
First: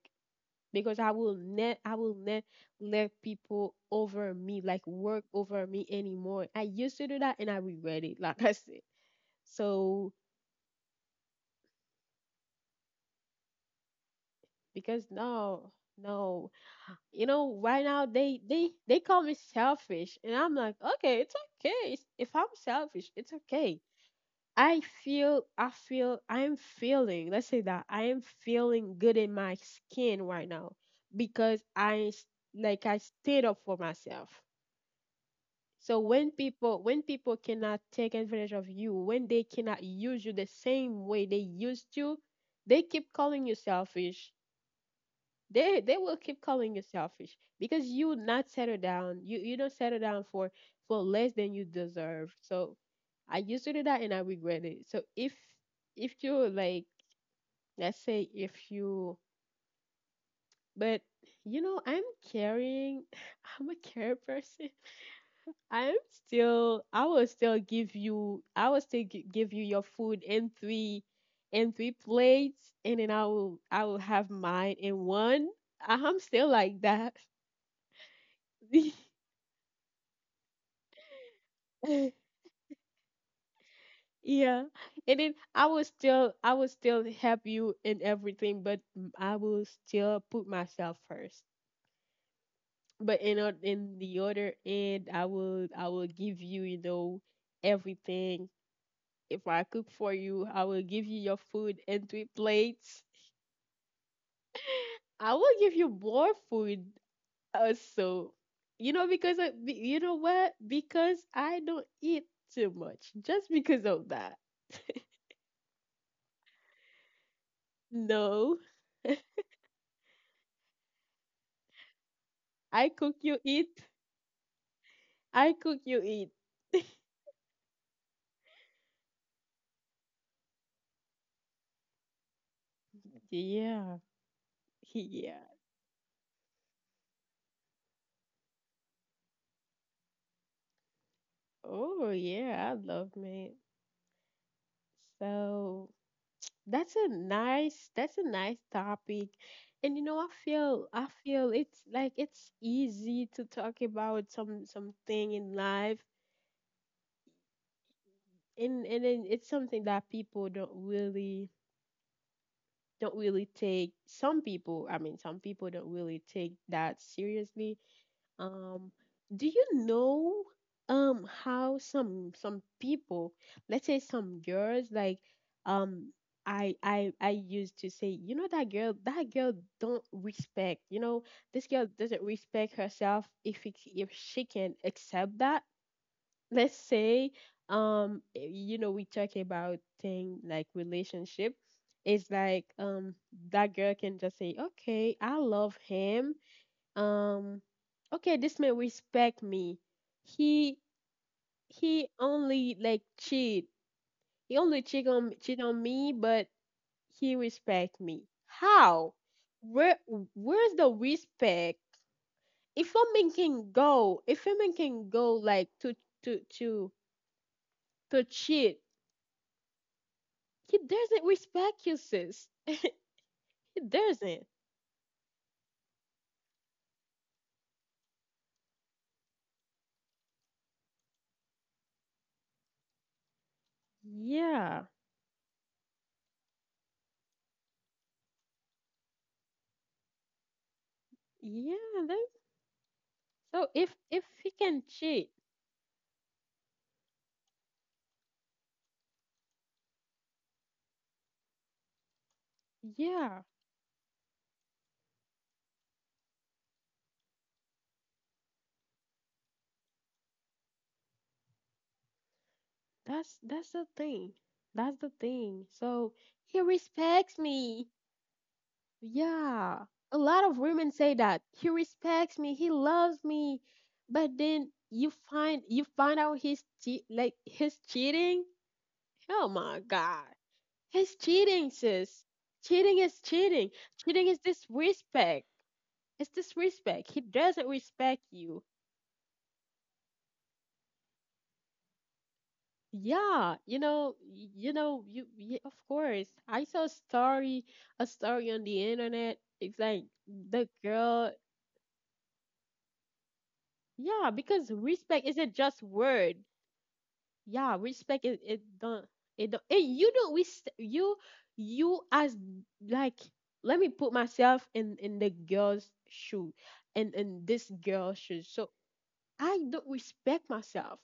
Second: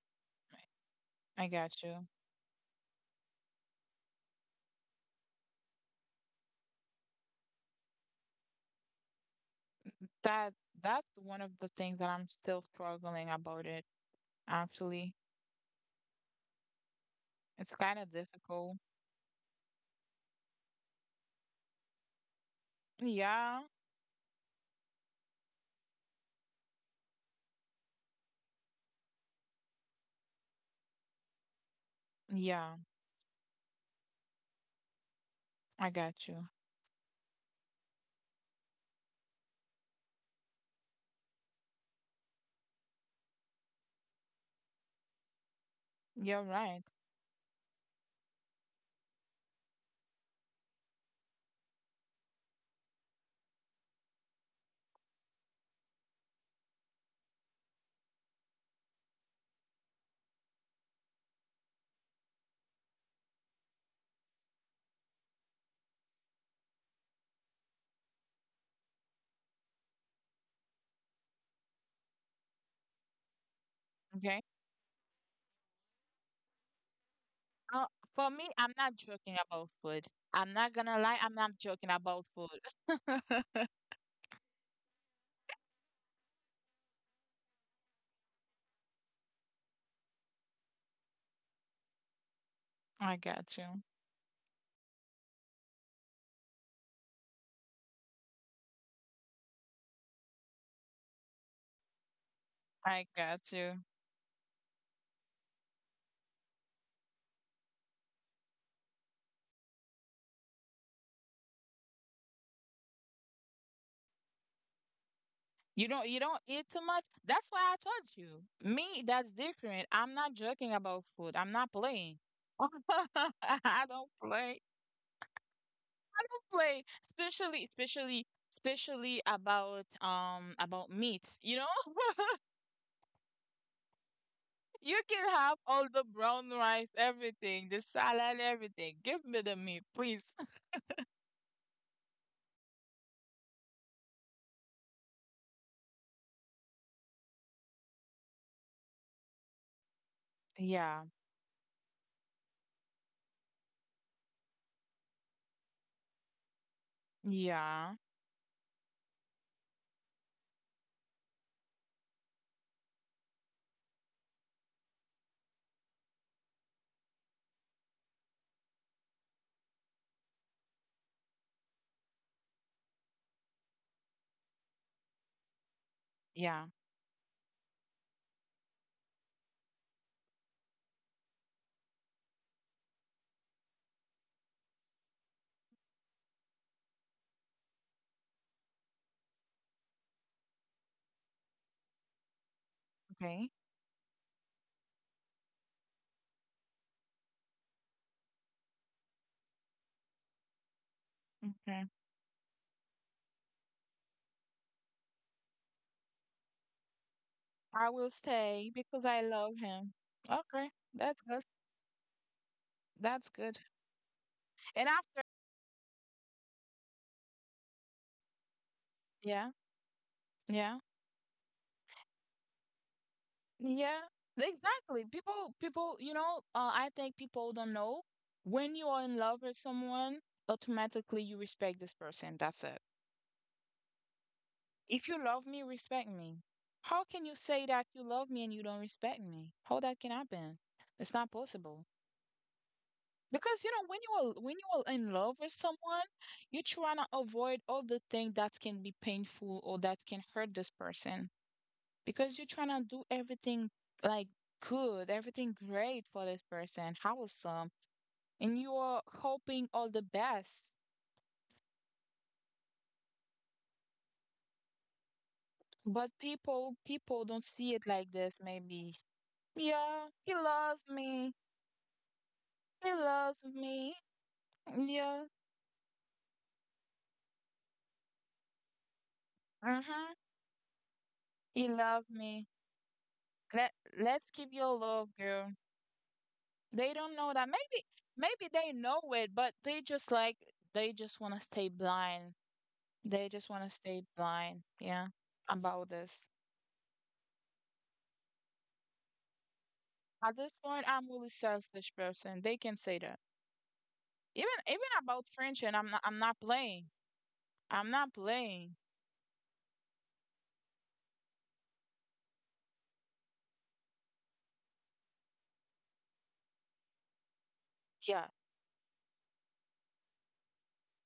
Speaker 1: Because I will
Speaker 2: I
Speaker 1: not,
Speaker 2: got
Speaker 1: I
Speaker 2: you.
Speaker 1: will not let people over me, like work over me anymore. I used to do that, and I regret it. Like I said, so
Speaker 2: That that's one of the things that I'm still struggling about it,
Speaker 1: because
Speaker 2: actually.
Speaker 1: no, no, you know,
Speaker 2: It's
Speaker 1: right
Speaker 2: kind
Speaker 1: now
Speaker 2: of
Speaker 1: they they
Speaker 2: difficult.
Speaker 1: they call me selfish, and I'm like, okay, it's okay. It's- If I'm selfish, it's
Speaker 2: Yeah,
Speaker 1: okay. I feel I feel I'm feeling, let's say that I am feeling good in my skin right now because I s-
Speaker 2: yeah,
Speaker 1: like I stayed up for myself.
Speaker 2: I
Speaker 1: So
Speaker 2: got
Speaker 1: when
Speaker 2: you.
Speaker 1: people when people cannot take advantage of you, when they cannot use you the same way they used to, they keep calling you selfish. They they will keep
Speaker 2: You're
Speaker 1: calling you
Speaker 2: right.
Speaker 1: selfish because you not settle down, you you don't settle down for for less than you deserve. So I used to do that and I regret it. So if if you, like, let's say if you, but you know, I'm caring. I'm a care person. i'm still I will still give you, I will still gi- give you your food in three in three plates, and then i will i will have
Speaker 2: Okay.
Speaker 1: mine in one. I'm still like that.
Speaker 2: Uh, for me, I'm not joking about food. I'm not gonna lie, I'm not joking about food.
Speaker 1: Yeah. And then I will still I will still help you in everything, but m- I will still put myself first. But
Speaker 2: I
Speaker 1: in o-
Speaker 2: got you.
Speaker 1: in the other end, I will I will give you, you know, everything. If I cook for you, I will give you your food and three plates.
Speaker 2: I got you.
Speaker 1: I will give you more food also. You know because I, be- you know what? Because I don't eat too much. Just because of that.
Speaker 2: You don't you don't eat too much. That's why I told you.
Speaker 1: No.
Speaker 2: Me, that's different. I'm not joking about food. I'm not playing.
Speaker 1: I cook, you eat.
Speaker 2: I don't play.
Speaker 1: I cook, you eat.
Speaker 2: Way, especially, especially, especially about um about meats, you know?
Speaker 1: Yeah.
Speaker 2: You
Speaker 1: Yeah.
Speaker 2: can have all the brown rice, everything, the salad, everything. Give me the meat, please.
Speaker 1: Oh, yeah. I love meat. So that's a nice, that's a nice topic. And you know, I feel, I
Speaker 2: Yeah,
Speaker 1: feel it's like it's easy to talk about some something in life,
Speaker 2: yeah,
Speaker 1: and and then it's something that people don't really don't really take. Some people, I mean, some people don't really take that seriously. Um, do you know um how some some people, let's say some girls, like um
Speaker 2: yeah.
Speaker 1: I I I used to say, you know, that girl, that girl don't respect, you know, this girl doesn't respect herself if it, if she can accept that. Let's say um eh, you know we talk about thing like relationship. It's like, um
Speaker 2: Okay,
Speaker 1: that girl can just say, okay, I love him, um okay, this man respect me. he
Speaker 2: okay.
Speaker 1: he only like cheat, he only cheat on cheat on me, but he
Speaker 2: I
Speaker 1: respect
Speaker 2: will
Speaker 1: me.
Speaker 2: stay because
Speaker 1: How,
Speaker 2: I love him.
Speaker 1: where
Speaker 2: Okay,
Speaker 1: where's the
Speaker 2: that's good.
Speaker 1: respect if a
Speaker 2: That's
Speaker 1: man
Speaker 2: good.
Speaker 1: can go if a man
Speaker 2: And
Speaker 1: can
Speaker 2: after,
Speaker 1: go like to to to to cheat?
Speaker 2: yeah,
Speaker 1: He
Speaker 2: yeah.
Speaker 1: doesn't respect you, sis. He
Speaker 2: Yeah,
Speaker 1: doesn't.
Speaker 2: exactly. People, people, you know, uh, I think people don't know when you are in love with someone, automatically you respect this person. That's it.
Speaker 1: Yeah,
Speaker 2: If you love me, respect me. How can you say that you love me and you don't respect me? How that can happen? It's not possible.
Speaker 1: yeah, that,
Speaker 2: Because
Speaker 1: so
Speaker 2: you know,
Speaker 1: if
Speaker 2: when you
Speaker 1: if
Speaker 2: are
Speaker 1: he
Speaker 2: when you
Speaker 1: can
Speaker 2: are in
Speaker 1: cheat,
Speaker 2: love with someone, you try to avoid all the things that can be painful or that can hurt this person, because you're trying to do
Speaker 1: yeah.
Speaker 2: everything like good, everything great for this person, wholesome, and you are hoping all the best.
Speaker 1: That's that's the thing. That's the thing.
Speaker 2: But
Speaker 1: So he
Speaker 2: people, people
Speaker 1: respects
Speaker 2: don't see
Speaker 1: me.
Speaker 2: it like this. Maybe,
Speaker 1: Yeah.
Speaker 2: yeah,
Speaker 1: A
Speaker 2: he
Speaker 1: lot of
Speaker 2: loves
Speaker 1: women say
Speaker 2: me.
Speaker 1: that. He respects me. He
Speaker 2: He
Speaker 1: loves
Speaker 2: loves
Speaker 1: me.
Speaker 2: me.
Speaker 1: But then you
Speaker 2: Yeah,
Speaker 1: find you find out he's che- like he's cheating. Oh my
Speaker 2: mm-hmm.
Speaker 1: god. He's
Speaker 2: He
Speaker 1: cheating,
Speaker 2: loves
Speaker 1: sis.
Speaker 2: me.
Speaker 1: Cheating is cheating.
Speaker 2: Let
Speaker 1: Cheating
Speaker 2: Let's
Speaker 1: is
Speaker 2: keep your love,
Speaker 1: disrespect.
Speaker 2: girl.
Speaker 1: It's
Speaker 2: They
Speaker 1: disrespect.
Speaker 2: don't
Speaker 1: He
Speaker 2: know that.
Speaker 1: doesn't
Speaker 2: Maybe,
Speaker 1: respect
Speaker 2: maybe
Speaker 1: you.
Speaker 2: they know it, but they just like they just want to stay blind. They just
Speaker 1: Yeah,
Speaker 2: want to
Speaker 1: you
Speaker 2: stay
Speaker 1: know, y-
Speaker 2: blind.
Speaker 1: you know,
Speaker 2: Yeah,
Speaker 1: you, y of
Speaker 2: about this.
Speaker 1: course. I saw a story, a story on the internet. It's like
Speaker 2: At this
Speaker 1: the
Speaker 2: point, I'm really
Speaker 1: girl,
Speaker 2: selfish person. They can say that.
Speaker 1: yeah,
Speaker 2: Even
Speaker 1: because
Speaker 2: even about
Speaker 1: respect isn't
Speaker 2: friendship,
Speaker 1: just
Speaker 2: I'm not I'm not
Speaker 1: word.
Speaker 2: playing.
Speaker 1: Yeah,
Speaker 2: I'm not
Speaker 1: respect is it
Speaker 2: playing.
Speaker 1: don't, it don't and you don't res you, you as like let me put myself in in the girl's shoe and in this girl's
Speaker 2: Yeah.
Speaker 1: shoes. So I don't respect myself.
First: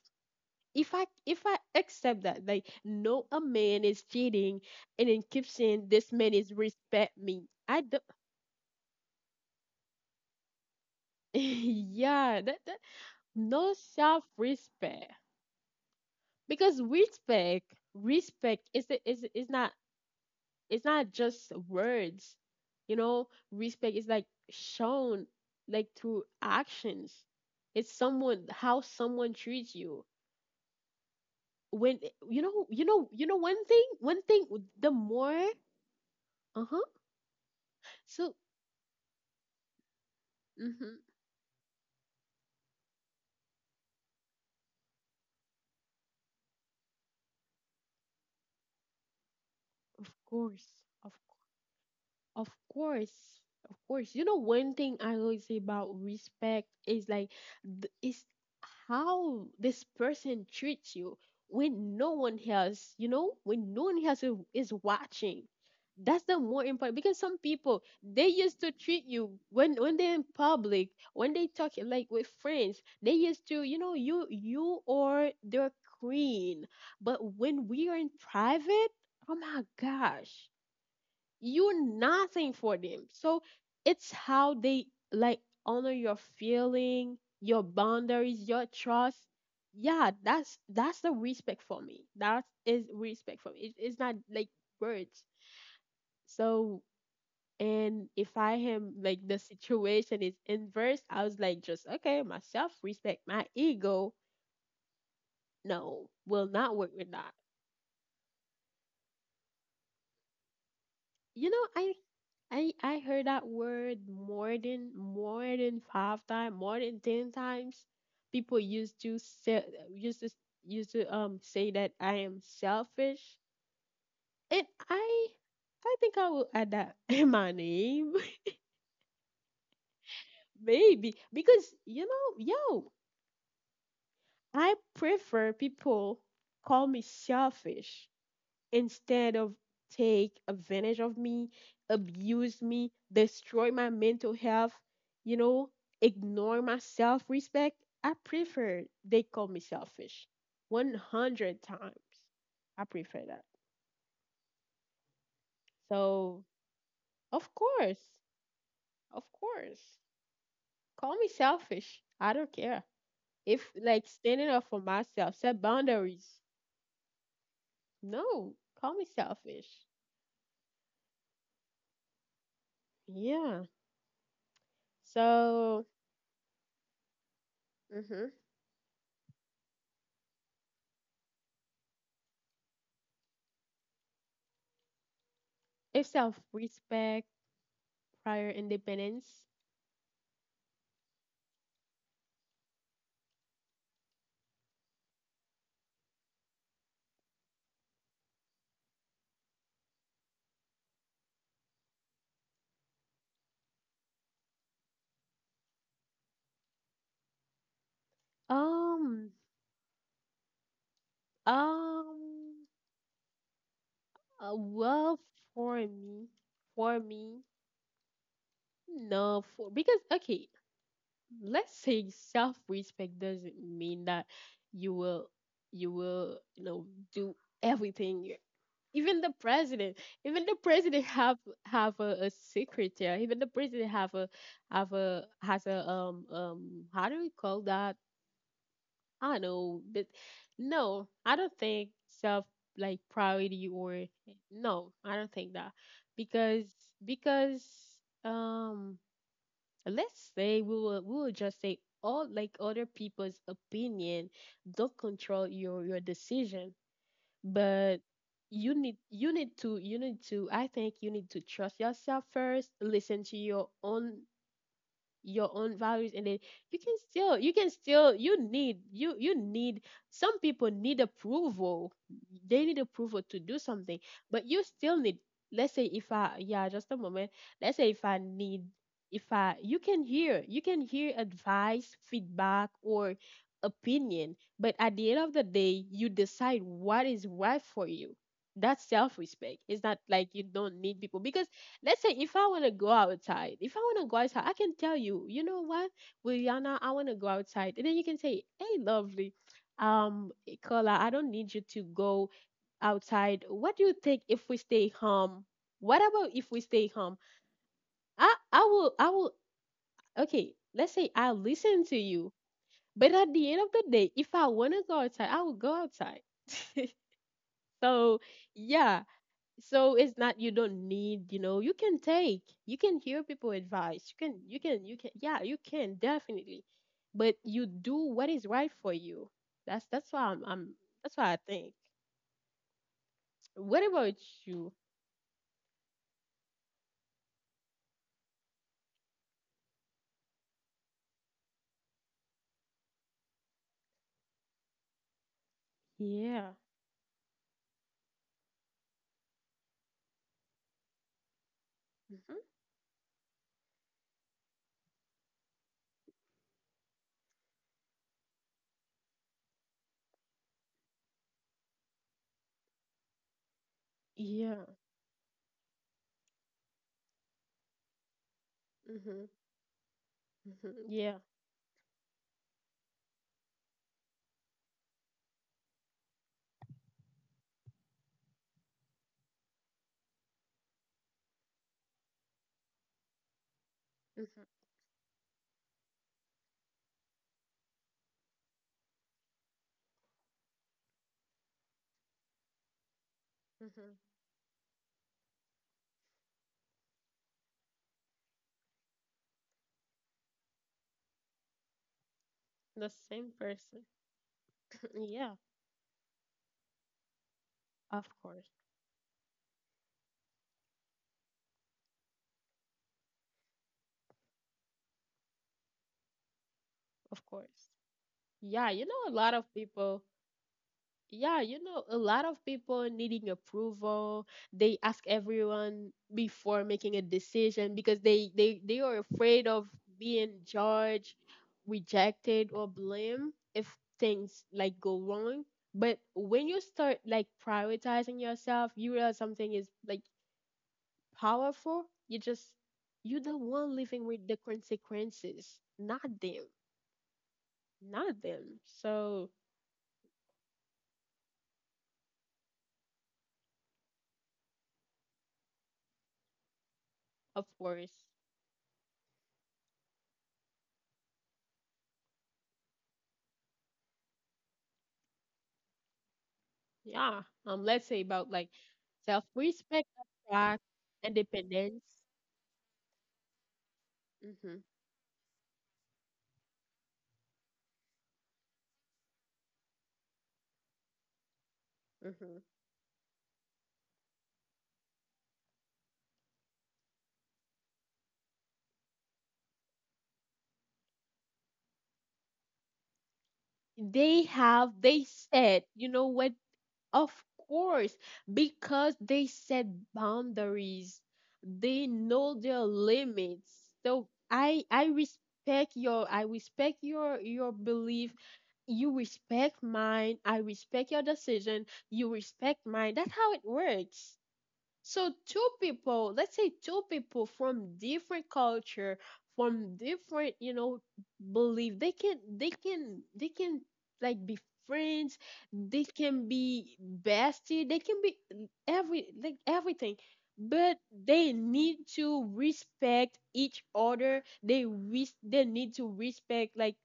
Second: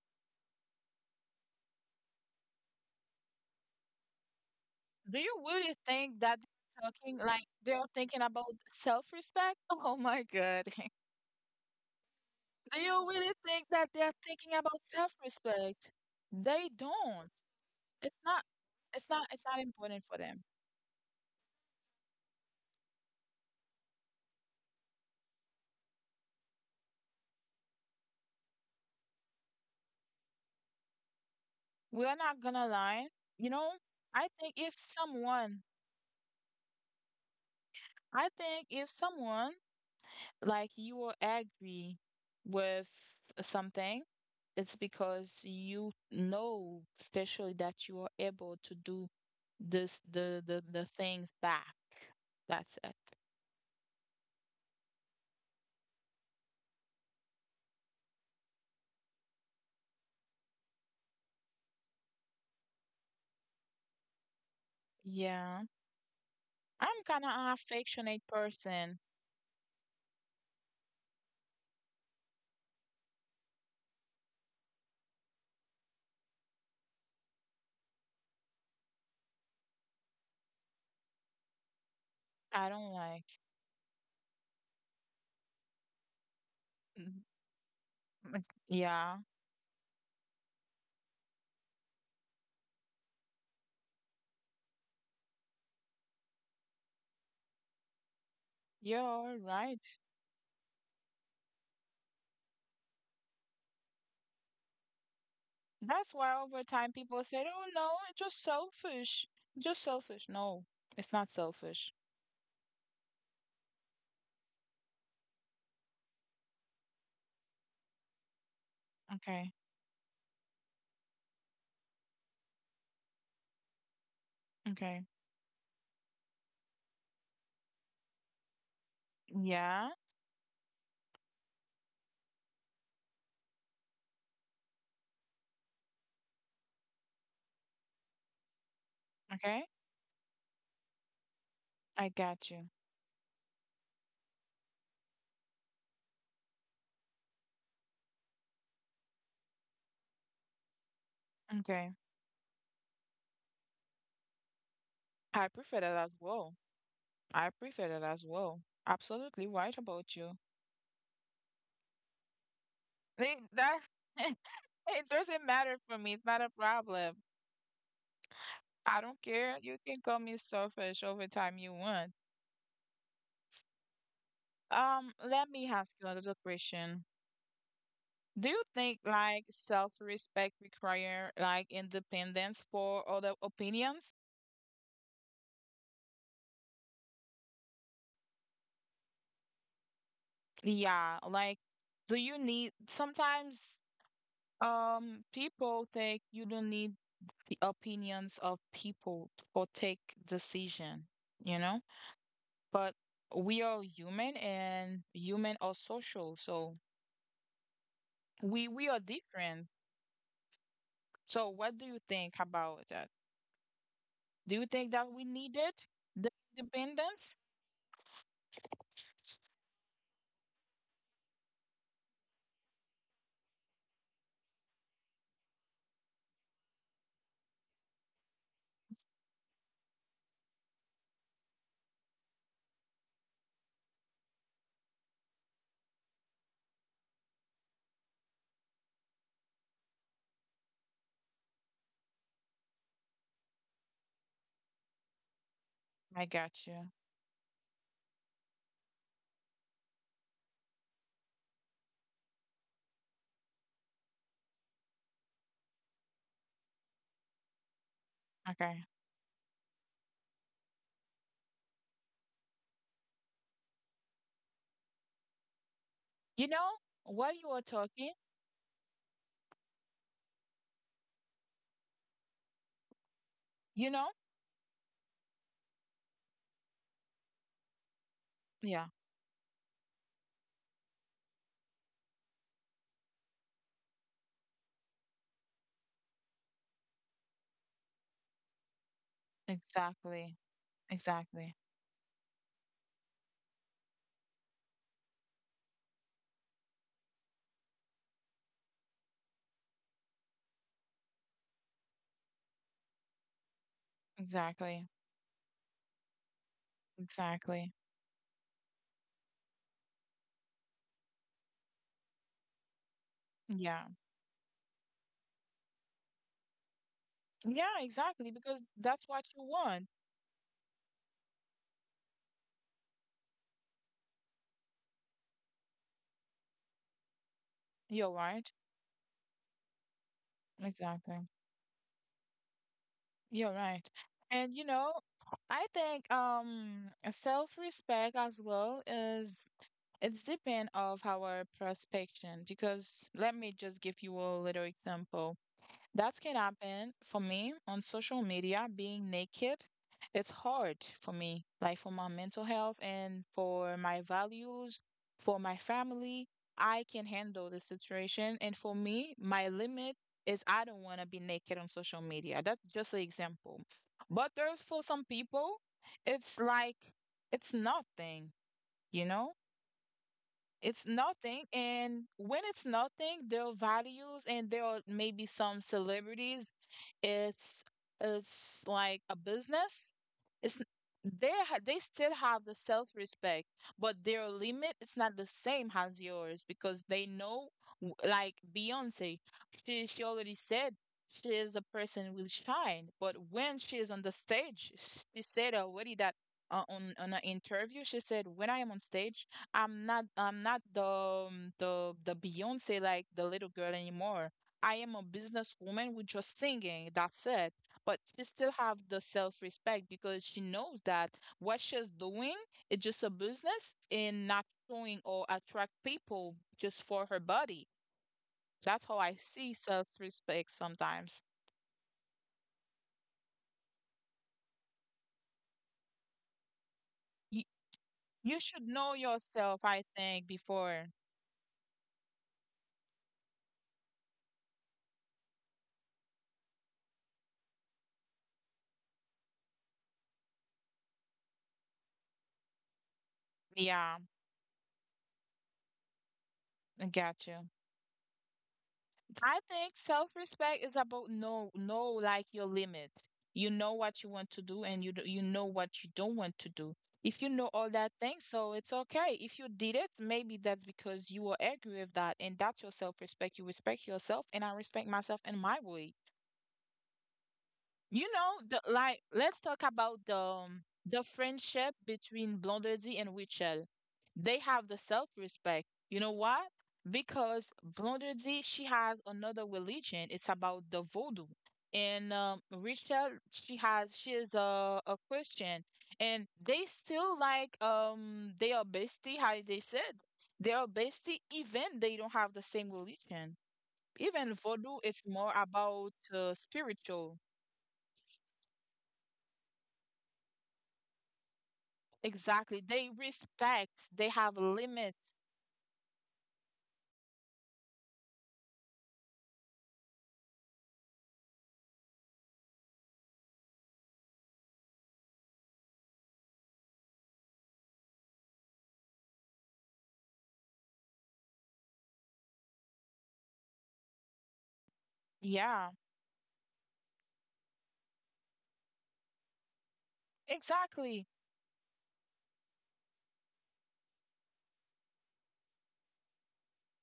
Speaker 1: if I If I accept that, like no, a man is cheating and
Speaker 2: Do
Speaker 1: then
Speaker 2: you
Speaker 1: keep
Speaker 2: really
Speaker 1: saying this
Speaker 2: think
Speaker 1: man
Speaker 2: that
Speaker 1: is
Speaker 2: they're talking
Speaker 1: respect
Speaker 2: like
Speaker 1: me. I
Speaker 2: they're
Speaker 1: don't.
Speaker 2: thinking about self-respect? Oh my God.
Speaker 1: Yeah, that, that,
Speaker 2: Do you really think
Speaker 1: no
Speaker 2: that they're
Speaker 1: self
Speaker 2: thinking about
Speaker 1: respect.
Speaker 2: self-respect? They
Speaker 1: Because
Speaker 2: don't.
Speaker 1: respect
Speaker 2: It's not
Speaker 1: respect is the-
Speaker 2: it's
Speaker 1: is
Speaker 2: not it's
Speaker 1: is
Speaker 2: not
Speaker 1: not,
Speaker 2: important for them.
Speaker 1: it's not just words. You know, respect is like shown like through actions. It's someone, how someone treats you. When
Speaker 2: We're not
Speaker 1: you
Speaker 2: gonna
Speaker 1: know, you
Speaker 2: lie.
Speaker 1: know you know
Speaker 2: You
Speaker 1: one
Speaker 2: know,
Speaker 1: thing, one
Speaker 2: I
Speaker 1: thing
Speaker 2: think if
Speaker 1: the more.
Speaker 2: someone
Speaker 1: Uh-huh.
Speaker 2: I
Speaker 1: So
Speaker 2: think if someone like you
Speaker 1: mhm.
Speaker 2: will agree with something, it's because you know, especially that you are able to do this
Speaker 1: Of
Speaker 2: the the the
Speaker 1: course, of
Speaker 2: things back.
Speaker 1: of
Speaker 2: That's it.
Speaker 1: course. Of course. You know, one thing I always say about respect is like, th- is how this person treats you when no one else, you know, when no one else is is watching.
Speaker 2: Yeah.
Speaker 1: That's the more important
Speaker 2: I'm
Speaker 1: because
Speaker 2: kind of
Speaker 1: some
Speaker 2: an
Speaker 1: people they
Speaker 2: affectionate
Speaker 1: used to
Speaker 2: person.
Speaker 1: treat you when when they're in public, when they talk like with friends, they used to, you know, you you or their queen. But when we are in private, oh my gosh, you're nothing for
Speaker 2: I don't
Speaker 1: them.
Speaker 2: like.
Speaker 1: So it's how they like honor your feeling,
Speaker 2: Mm,
Speaker 1: your boundaries,
Speaker 2: like,
Speaker 1: your trust.
Speaker 2: yeah,
Speaker 1: Yeah, that's that's the respect for me. That is respect for me. It, it's not like words. So and if I am like the
Speaker 2: you're right.
Speaker 1: situation is inverse, I was like just okay, myself respect my ego. No,
Speaker 2: That's why
Speaker 1: will
Speaker 2: over
Speaker 1: not work
Speaker 2: time
Speaker 1: with
Speaker 2: people
Speaker 1: that.
Speaker 2: said, "Oh no, it's just selfish. It's just selfish." No, it's not
Speaker 1: You know, I
Speaker 2: selfish.
Speaker 1: I I heard that word more than more than five times, more than ten times. People used to say
Speaker 2: Okay.
Speaker 1: used to used to um say that I am selfish, and
Speaker 2: Okay.
Speaker 1: I I think I will add that in my name,
Speaker 2: Yeah.
Speaker 1: maybe because you know, yo, I prefer people call me selfish instead of
Speaker 2: Okay.
Speaker 1: take advantage of me,
Speaker 2: I
Speaker 1: abuse
Speaker 2: got you.
Speaker 1: me, destroy my mental health, you know, ignore my self respect, I prefer they call me selfish one hundred
Speaker 2: Okay.
Speaker 1: times. I prefer that.
Speaker 2: I prefer that as
Speaker 1: So,
Speaker 2: well.
Speaker 1: of
Speaker 2: I prefer
Speaker 1: course,
Speaker 2: that as well.
Speaker 1: of
Speaker 2: Absolutely right
Speaker 1: course,
Speaker 2: about you.
Speaker 1: call me selfish. I don't care.
Speaker 2: I mean,
Speaker 1: If,
Speaker 2: that
Speaker 1: like, standing up for
Speaker 2: it
Speaker 1: myself,
Speaker 2: doesn't
Speaker 1: set
Speaker 2: matter for
Speaker 1: boundaries.
Speaker 2: me. It's not a problem.
Speaker 1: No, call me
Speaker 2: I don't care.
Speaker 1: selfish.
Speaker 2: You can call me selfish over time you want.
Speaker 1: Yeah.
Speaker 2: Um, let me
Speaker 1: So,
Speaker 2: ask you another question.
Speaker 1: hmm,
Speaker 2: Do you think like self-respect require like independence for other opinions?
Speaker 1: it's self respect prior independence?
Speaker 2: Yeah, like do you need sometimes um people think you don't need the opinions of people or take decision, you know? But we are human and human are social, so we we are
Speaker 1: Um,
Speaker 2: different. So what do you think
Speaker 1: um,
Speaker 2: about that?
Speaker 1: uh,
Speaker 2: Do you think that
Speaker 1: well,
Speaker 2: we needed
Speaker 1: for
Speaker 2: the
Speaker 1: me, for
Speaker 2: independence?
Speaker 1: me, no, for because okay, let's say self-respect doesn't mean that you will, you will, you know, do everything. You- Even the president, even the president have have a, a secretary. Even the president have a have a has a um um how do we call that? I don't know, but no, I don't think self, like priority, or no, I don't think that
Speaker 2: I got
Speaker 1: because
Speaker 2: you.
Speaker 1: because um let's say we will we will just say all like other people's opinion don't control your your decision, but you
Speaker 2: Okay.
Speaker 1: need you need to you need to I think you need to trust yourself first, listen to your own your own values, and
Speaker 2: You
Speaker 1: then
Speaker 2: know,
Speaker 1: you can
Speaker 2: while
Speaker 1: still
Speaker 2: you were
Speaker 1: you can
Speaker 2: talking,
Speaker 1: still you need you you need some people need approval. They need approval to do
Speaker 2: you know?
Speaker 1: something. But you still need, let's say if I, yeah, just a moment. Let's say if I need,
Speaker 2: Yeah,
Speaker 1: if I you can hear, you can hear advice, feedback, or opinion, but at the end of the day you decide what is right for you. That's self-respect. It's not
Speaker 2: exactly.
Speaker 1: like you don't need people,
Speaker 2: Exactly.
Speaker 1: because let's say if I want to go outside, if I want to go outside, I can tell you, you know what, Brianna, I want to go outside. And then you can say, hey, lovely, um, Kola, I don't need you to go outside. What do you think if we
Speaker 2: Exactly.
Speaker 1: stay home? What about if we stay home?
Speaker 2: Exactly.
Speaker 1: I, I will, I will, okay, let's say I'll listen to you. But at the end of
Speaker 2: Yeah.
Speaker 1: the day, if I want to go outside, I will go outside.
Speaker 2: Yeah,
Speaker 1: So,
Speaker 2: exactly. Because that's
Speaker 1: yeah,
Speaker 2: what you want.
Speaker 1: so it's not you don't need you know You can take, you can hear people advice. You can you can you can yeah, you can definitely. But you do
Speaker 2: You're
Speaker 1: what is
Speaker 2: right.
Speaker 1: right for you. That's that's why i'm, I'm that's
Speaker 2: Exactly.
Speaker 1: why I think.
Speaker 2: You're right.
Speaker 1: What about
Speaker 2: And you
Speaker 1: you?
Speaker 2: know, I think um self-respect as well is it's depend of our perspective because let me just give you a little example. That can
Speaker 1: Yeah.
Speaker 2: happen for me on social media, being naked. It's hard for me, like for my mental
Speaker 1: Hmm.
Speaker 2: health and for my values, for my family. I can handle the situation. And for me, my limit is I don't want to be naked on social media. That's just an example. But there's
Speaker 1: Yeah.
Speaker 2: for some people, it's like, it's nothing, you
Speaker 1: Hmm.
Speaker 2: know?
Speaker 1: Hmm.
Speaker 2: It's
Speaker 1: Yeah.
Speaker 2: nothing. And when it's nothing, there are values and there are maybe some celebrities. It's it's like a business. It's n- they ha- they still have the self-respect, but their
Speaker 1: Hmm.
Speaker 2: limit is not the same as yours because they know w- like Beyonce, she she already said she is a person will shine, but when she is
Speaker 1: Hmm.
Speaker 2: on the stage, she said already that uh, on on an interview, she said, "When I am on stage, I'm not I'm not the um, the the Beyonce
Speaker 1: The
Speaker 2: like the
Speaker 1: same
Speaker 2: little girl
Speaker 1: person.
Speaker 2: anymore. I am a
Speaker 1: Yeah,
Speaker 2: businesswoman with just singing. That's it. But
Speaker 1: of
Speaker 2: she still
Speaker 1: course.
Speaker 2: have the self-respect because she knows that what she's doing is just a business and not showing or attract people just for her
Speaker 1: Of course.
Speaker 2: body.
Speaker 1: Yeah, you
Speaker 2: That's
Speaker 1: know,
Speaker 2: how
Speaker 1: a
Speaker 2: I
Speaker 1: lot of
Speaker 2: see
Speaker 1: people.
Speaker 2: self-respect sometimes.
Speaker 1: Yeah, you know, a lot of people needing approval. They ask everyone before making a
Speaker 2: You
Speaker 1: decision because they
Speaker 2: you
Speaker 1: they they
Speaker 2: should
Speaker 1: are
Speaker 2: know
Speaker 1: afraid of
Speaker 2: yourself, I
Speaker 1: being
Speaker 2: think, before.
Speaker 1: judged, rejected, or blamed if things like go wrong. But when you start like prioritizing yourself, you realize something is like powerful. You just— you're the one living
Speaker 2: Yeah,
Speaker 1: with the consequences, not them.
Speaker 2: I got you.
Speaker 1: Not them. So,
Speaker 2: I think self-respect is about know know like your limit. You know what you want to do and you do, you know what you don't want to do. If you
Speaker 1: of
Speaker 2: know all that
Speaker 1: course.
Speaker 2: thing, so it's okay. If you did it, maybe that's because you were angry with that, and that's your self-respect. You respect yourself and I respect myself in my way.
Speaker 1: Yeah. Um, let's say
Speaker 2: You
Speaker 1: about
Speaker 2: know,
Speaker 1: like
Speaker 2: the like let's talk
Speaker 1: self-respect,
Speaker 2: about the
Speaker 1: attract,
Speaker 2: um, the
Speaker 1: independence.
Speaker 2: friendship between Blondie and Rachel. They
Speaker 1: Mhm.
Speaker 2: have the self-respect. You know what? Because Blondie, she has another religion. It's about the voodoo. And
Speaker 1: Mhm.
Speaker 2: um, Rachel, she has she is a, a Christian, and they still like um they are bestie, how they said. They are bestie even they don't have the same religion.
Speaker 1: They
Speaker 2: Even
Speaker 1: have,
Speaker 2: voodoo
Speaker 1: they
Speaker 2: is more
Speaker 1: said, you
Speaker 2: about
Speaker 1: know what?
Speaker 2: uh, spiritual.
Speaker 1: Of course, because they set boundaries. They know their
Speaker 2: Exactly. They
Speaker 1: limits.
Speaker 2: respect,
Speaker 1: So
Speaker 2: they have
Speaker 1: I, I
Speaker 2: limits.
Speaker 1: respect your, I respect your, your belief. You respect mine. I respect your decision. You respect mine. That's how it works. So two people, let's say two people from different culture, from different, you know, belief, they can, they can they can like be friends,
Speaker 2: Yeah,
Speaker 1: they can be bestie, they can be every like everything. But
Speaker 2: exactly.
Speaker 1: they need to respect each other. They res- they need to respect, like,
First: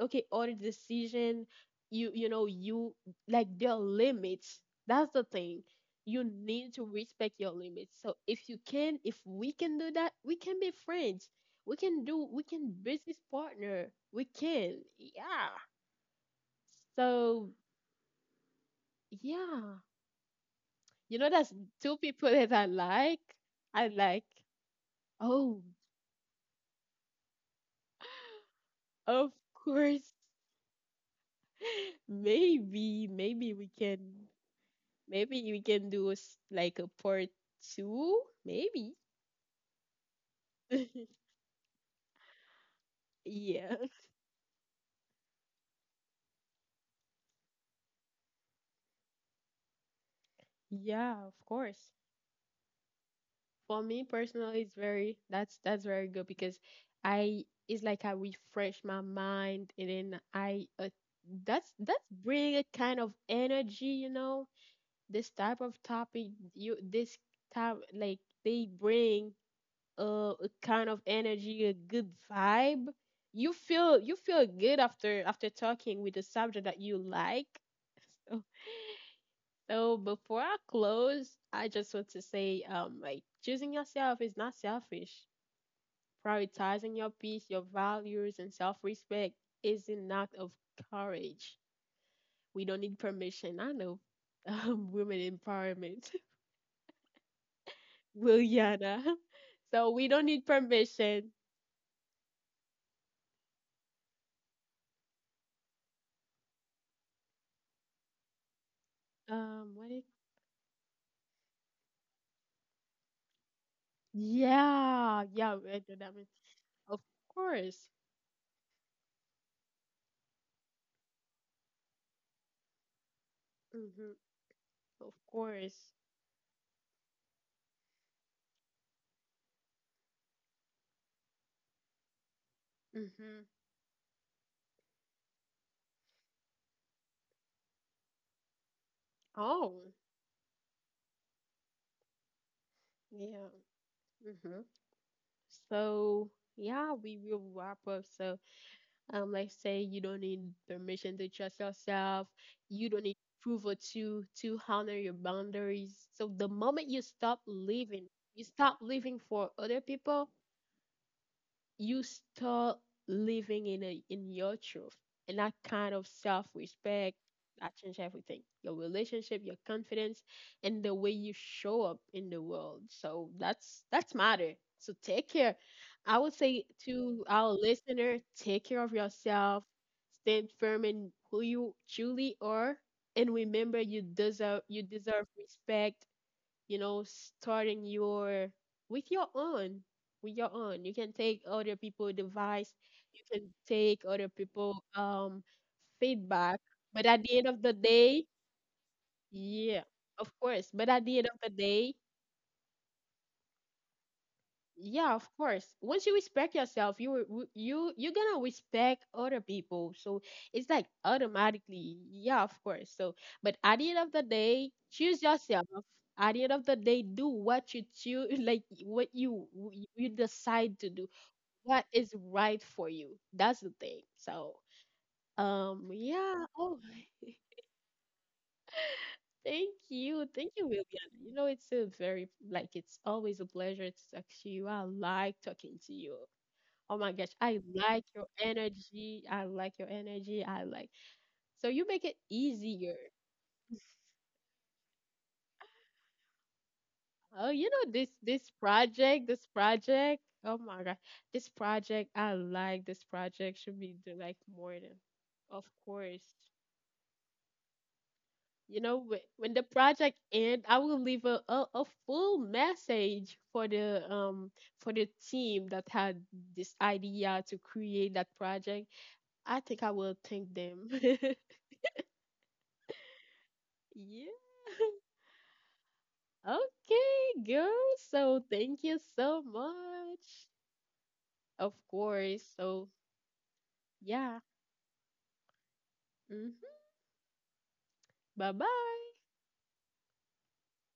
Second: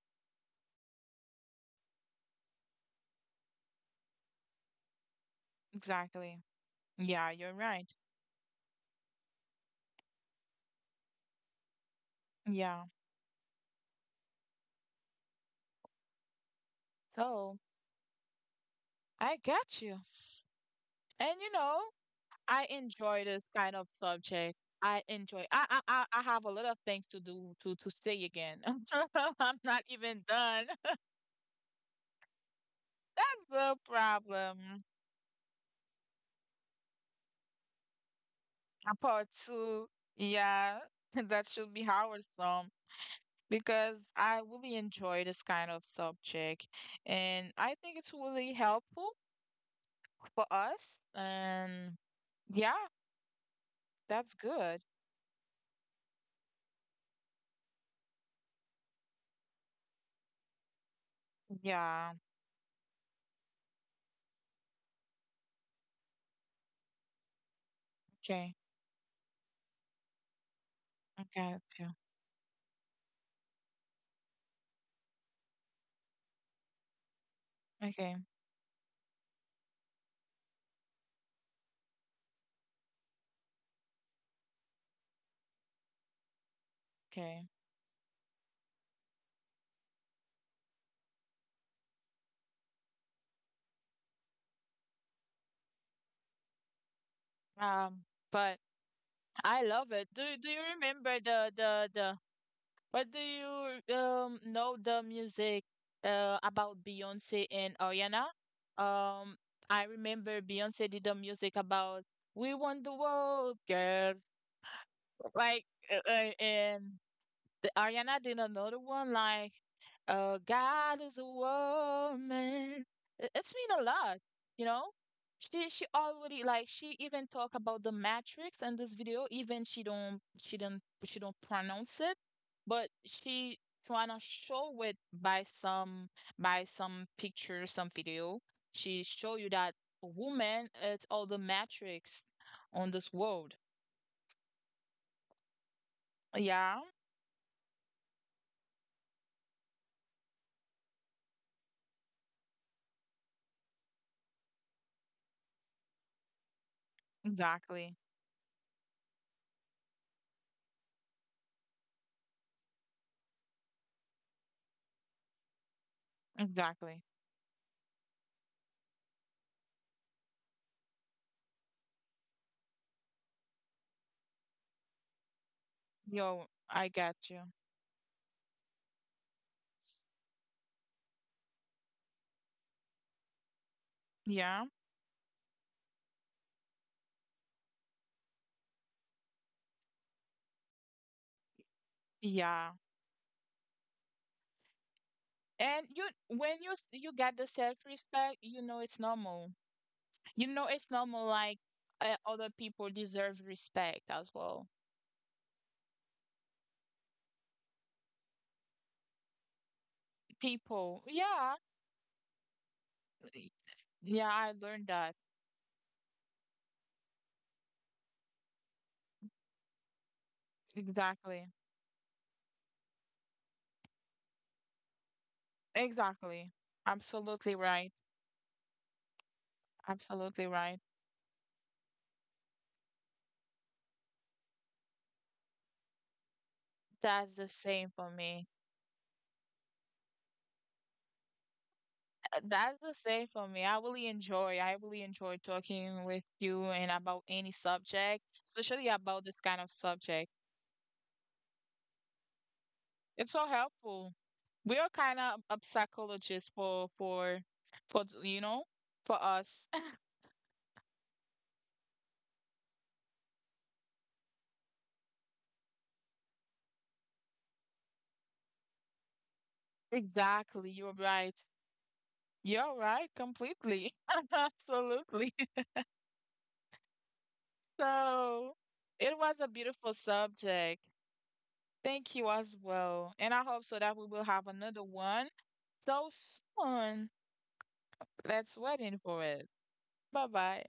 Speaker 1: okay, or decision, you you know, you, like their limits. That's the thing. You
Speaker 2: Exactly.
Speaker 1: need to
Speaker 2: Yeah,
Speaker 1: respect your
Speaker 2: you're right.
Speaker 1: limits, so if you can, if we can do that, we can be friends. We can do, we can
Speaker 2: Yeah.
Speaker 1: business partner. We can, yeah. So,
Speaker 2: So I got
Speaker 1: yeah,
Speaker 2: you.
Speaker 1: you know,
Speaker 2: And you
Speaker 1: that's
Speaker 2: know,
Speaker 1: two people that
Speaker 2: I
Speaker 1: i like
Speaker 2: enjoy this kind of
Speaker 1: i like
Speaker 2: subject. I enjoy I
Speaker 1: Oh,
Speaker 2: I I I have a lot of things to do to to say again.
Speaker 1: of
Speaker 2: I'm not
Speaker 1: course.
Speaker 2: even done.
Speaker 1: maybe
Speaker 2: That's
Speaker 1: maybe
Speaker 2: the
Speaker 1: we can—
Speaker 2: problem.
Speaker 1: maybe we can do s- like a part two,
Speaker 2: Uh,
Speaker 1: maybe.
Speaker 2: Part two. Yeah. That should be our song.
Speaker 1: Yeah.
Speaker 2: Because I really enjoy this kind of subject and I think it's really helpful for us.
Speaker 1: Yeah, of
Speaker 2: And
Speaker 1: course.
Speaker 2: yeah,
Speaker 1: For me
Speaker 2: that's
Speaker 1: personally, it's
Speaker 2: good.
Speaker 1: very— that's that's very good because I, it's like I refresh my mind, and then I, uh, that's that's
Speaker 2: Yeah.
Speaker 1: bring a kind of energy, you know. This type of topic, you this type, like
Speaker 2: Okay.
Speaker 1: they bring uh a kind of
Speaker 2: Okay.
Speaker 1: energy, a
Speaker 2: Okay.
Speaker 1: good vibe. You feel you feel good after after talking with the subject that you like.
Speaker 2: Okay.
Speaker 1: So before I close, I just want to say, um, like, choosing yourself is not selfish. Prioritizing your
Speaker 2: Okay.
Speaker 1: peace, your values, and self-respect is an act of courage. We don't need permission. I know, um, women empowerment.
Speaker 2: Um,
Speaker 1: Will.
Speaker 2: but I
Speaker 1: So
Speaker 2: love it.
Speaker 1: we
Speaker 2: Do
Speaker 1: don't need
Speaker 2: do you remember
Speaker 1: permission.
Speaker 2: the the the what do you um know the music uh about Beyonce and Ariana? Um,
Speaker 1: Um,
Speaker 2: I
Speaker 1: what do you—
Speaker 2: remember Beyonce did the music about we Want the world, girl.
Speaker 1: Yeah, yeah,
Speaker 2: Like,
Speaker 1: red
Speaker 2: uh,
Speaker 1: dynamic.
Speaker 2: uh, and
Speaker 1: Of
Speaker 2: the
Speaker 1: course.
Speaker 2: Ariana did another one like, uh, God is a woman. It- It's mean a
Speaker 1: Mm-hmm.
Speaker 2: lot, you know?
Speaker 1: Of
Speaker 2: She she
Speaker 1: course.
Speaker 2: already like she even talk about the matrix in this video, even she don't she don't she don't pronounce it, but
Speaker 1: Mm-hmm.
Speaker 2: she trying to show it by some by some picture, some video. She show you that
Speaker 1: Oh,
Speaker 2: woman it's all the matrix on this world.
Speaker 1: yeah. Mm-hmm. So,
Speaker 2: Yeah,
Speaker 1: yeah, we will wrap up. So, um, let's say you don't need permission to trust yourself. You don't need approval to to honor your boundaries. So the moment you stop
Speaker 2: exactly.
Speaker 1: living, you stop living for other people, you start living in a, in your truth, and that kind of
Speaker 2: Exactly.
Speaker 1: self-respect, that changes everything: your relationship, your confidence, and the way you show up in the world. So that's that's matter. So take care, I would
Speaker 2: Yo,
Speaker 1: say
Speaker 2: I
Speaker 1: to
Speaker 2: get you.
Speaker 1: our listener, take care of yourself, stand firm in who you truly are, and remember you deserve
Speaker 2: Yeah.
Speaker 1: you deserve respect, you know, starting your with your own, with your own. You can take other people' advice,
Speaker 2: Yeah.
Speaker 1: you can take other people um
Speaker 2: And you
Speaker 1: feedback,
Speaker 2: when you s-
Speaker 1: but at
Speaker 2: you
Speaker 1: the end
Speaker 2: get the
Speaker 1: of the day,
Speaker 2: self-respect, you know it's normal.
Speaker 1: yeah, of
Speaker 2: You
Speaker 1: course.
Speaker 2: know
Speaker 1: But at
Speaker 2: it's
Speaker 1: the end of
Speaker 2: normal
Speaker 1: the
Speaker 2: like
Speaker 1: day,
Speaker 2: uh, other people deserve respect as well.
Speaker 1: yeah, of course, once you respect yourself, you will— w- you you're gonna respect other people. So it's like
Speaker 2: People. Yeah.
Speaker 1: automatically. Yeah, of course. So, but
Speaker 2: y-
Speaker 1: at the end of the
Speaker 2: Yeah,
Speaker 1: day,
Speaker 2: I learned
Speaker 1: choose
Speaker 2: that.
Speaker 1: yourself. At the end of the day, do what you choose, like what you w- you decide to do,
Speaker 2: Exactly.
Speaker 1: what is right for you. That's the thing. So, um yeah.
Speaker 2: Exactly.
Speaker 1: Oh.
Speaker 2: Absolutely right.
Speaker 1: thank you thank you
Speaker 2: Absolutely right.
Speaker 1: William. You know, it's a very— like, it's always a pleasure to talk to you. I like talking to you. Oh my gosh, I
Speaker 2: That's the
Speaker 1: like
Speaker 2: same
Speaker 1: your
Speaker 2: for me.
Speaker 1: energy. I like your energy. I like. So you make it
Speaker 2: Uh,
Speaker 1: easier.
Speaker 2: That's the same for me. I really enjoy. I really enjoy talking with you and
Speaker 1: Oh,
Speaker 2: about
Speaker 1: you
Speaker 2: any
Speaker 1: know, this this
Speaker 2: subject, especially
Speaker 1: project, this
Speaker 2: about this kind of
Speaker 1: project. Oh
Speaker 2: subject.
Speaker 1: my god. This project, I like, this project
Speaker 2: It's so
Speaker 1: should be do like
Speaker 2: helpful.
Speaker 1: more than.
Speaker 2: We are kind
Speaker 1: Of
Speaker 2: of a
Speaker 1: course.
Speaker 2: psychologist for for for you
Speaker 1: You
Speaker 2: know
Speaker 1: know wh-
Speaker 2: for
Speaker 1: when the
Speaker 2: us.
Speaker 1: project end, I will leave a, a a full message for the— um for the team that had this idea to create that project. I think I will thank them.
Speaker 2: Exactly. You're right. You're right completely.
Speaker 1: Yeah.
Speaker 2: Absolutely.
Speaker 1: Okay, girl. So thank
Speaker 2: So
Speaker 1: you so
Speaker 2: it was a beautiful
Speaker 1: much.
Speaker 2: subject.
Speaker 1: Of
Speaker 2: Thank
Speaker 1: course.
Speaker 2: you as
Speaker 1: So,
Speaker 2: well. And I hope so that we
Speaker 1: yeah.
Speaker 2: will have another one so
Speaker 1: Hmm.
Speaker 2: soon.
Speaker 1: Bye
Speaker 2: That's
Speaker 1: bye.
Speaker 2: waiting for it. Bye bye.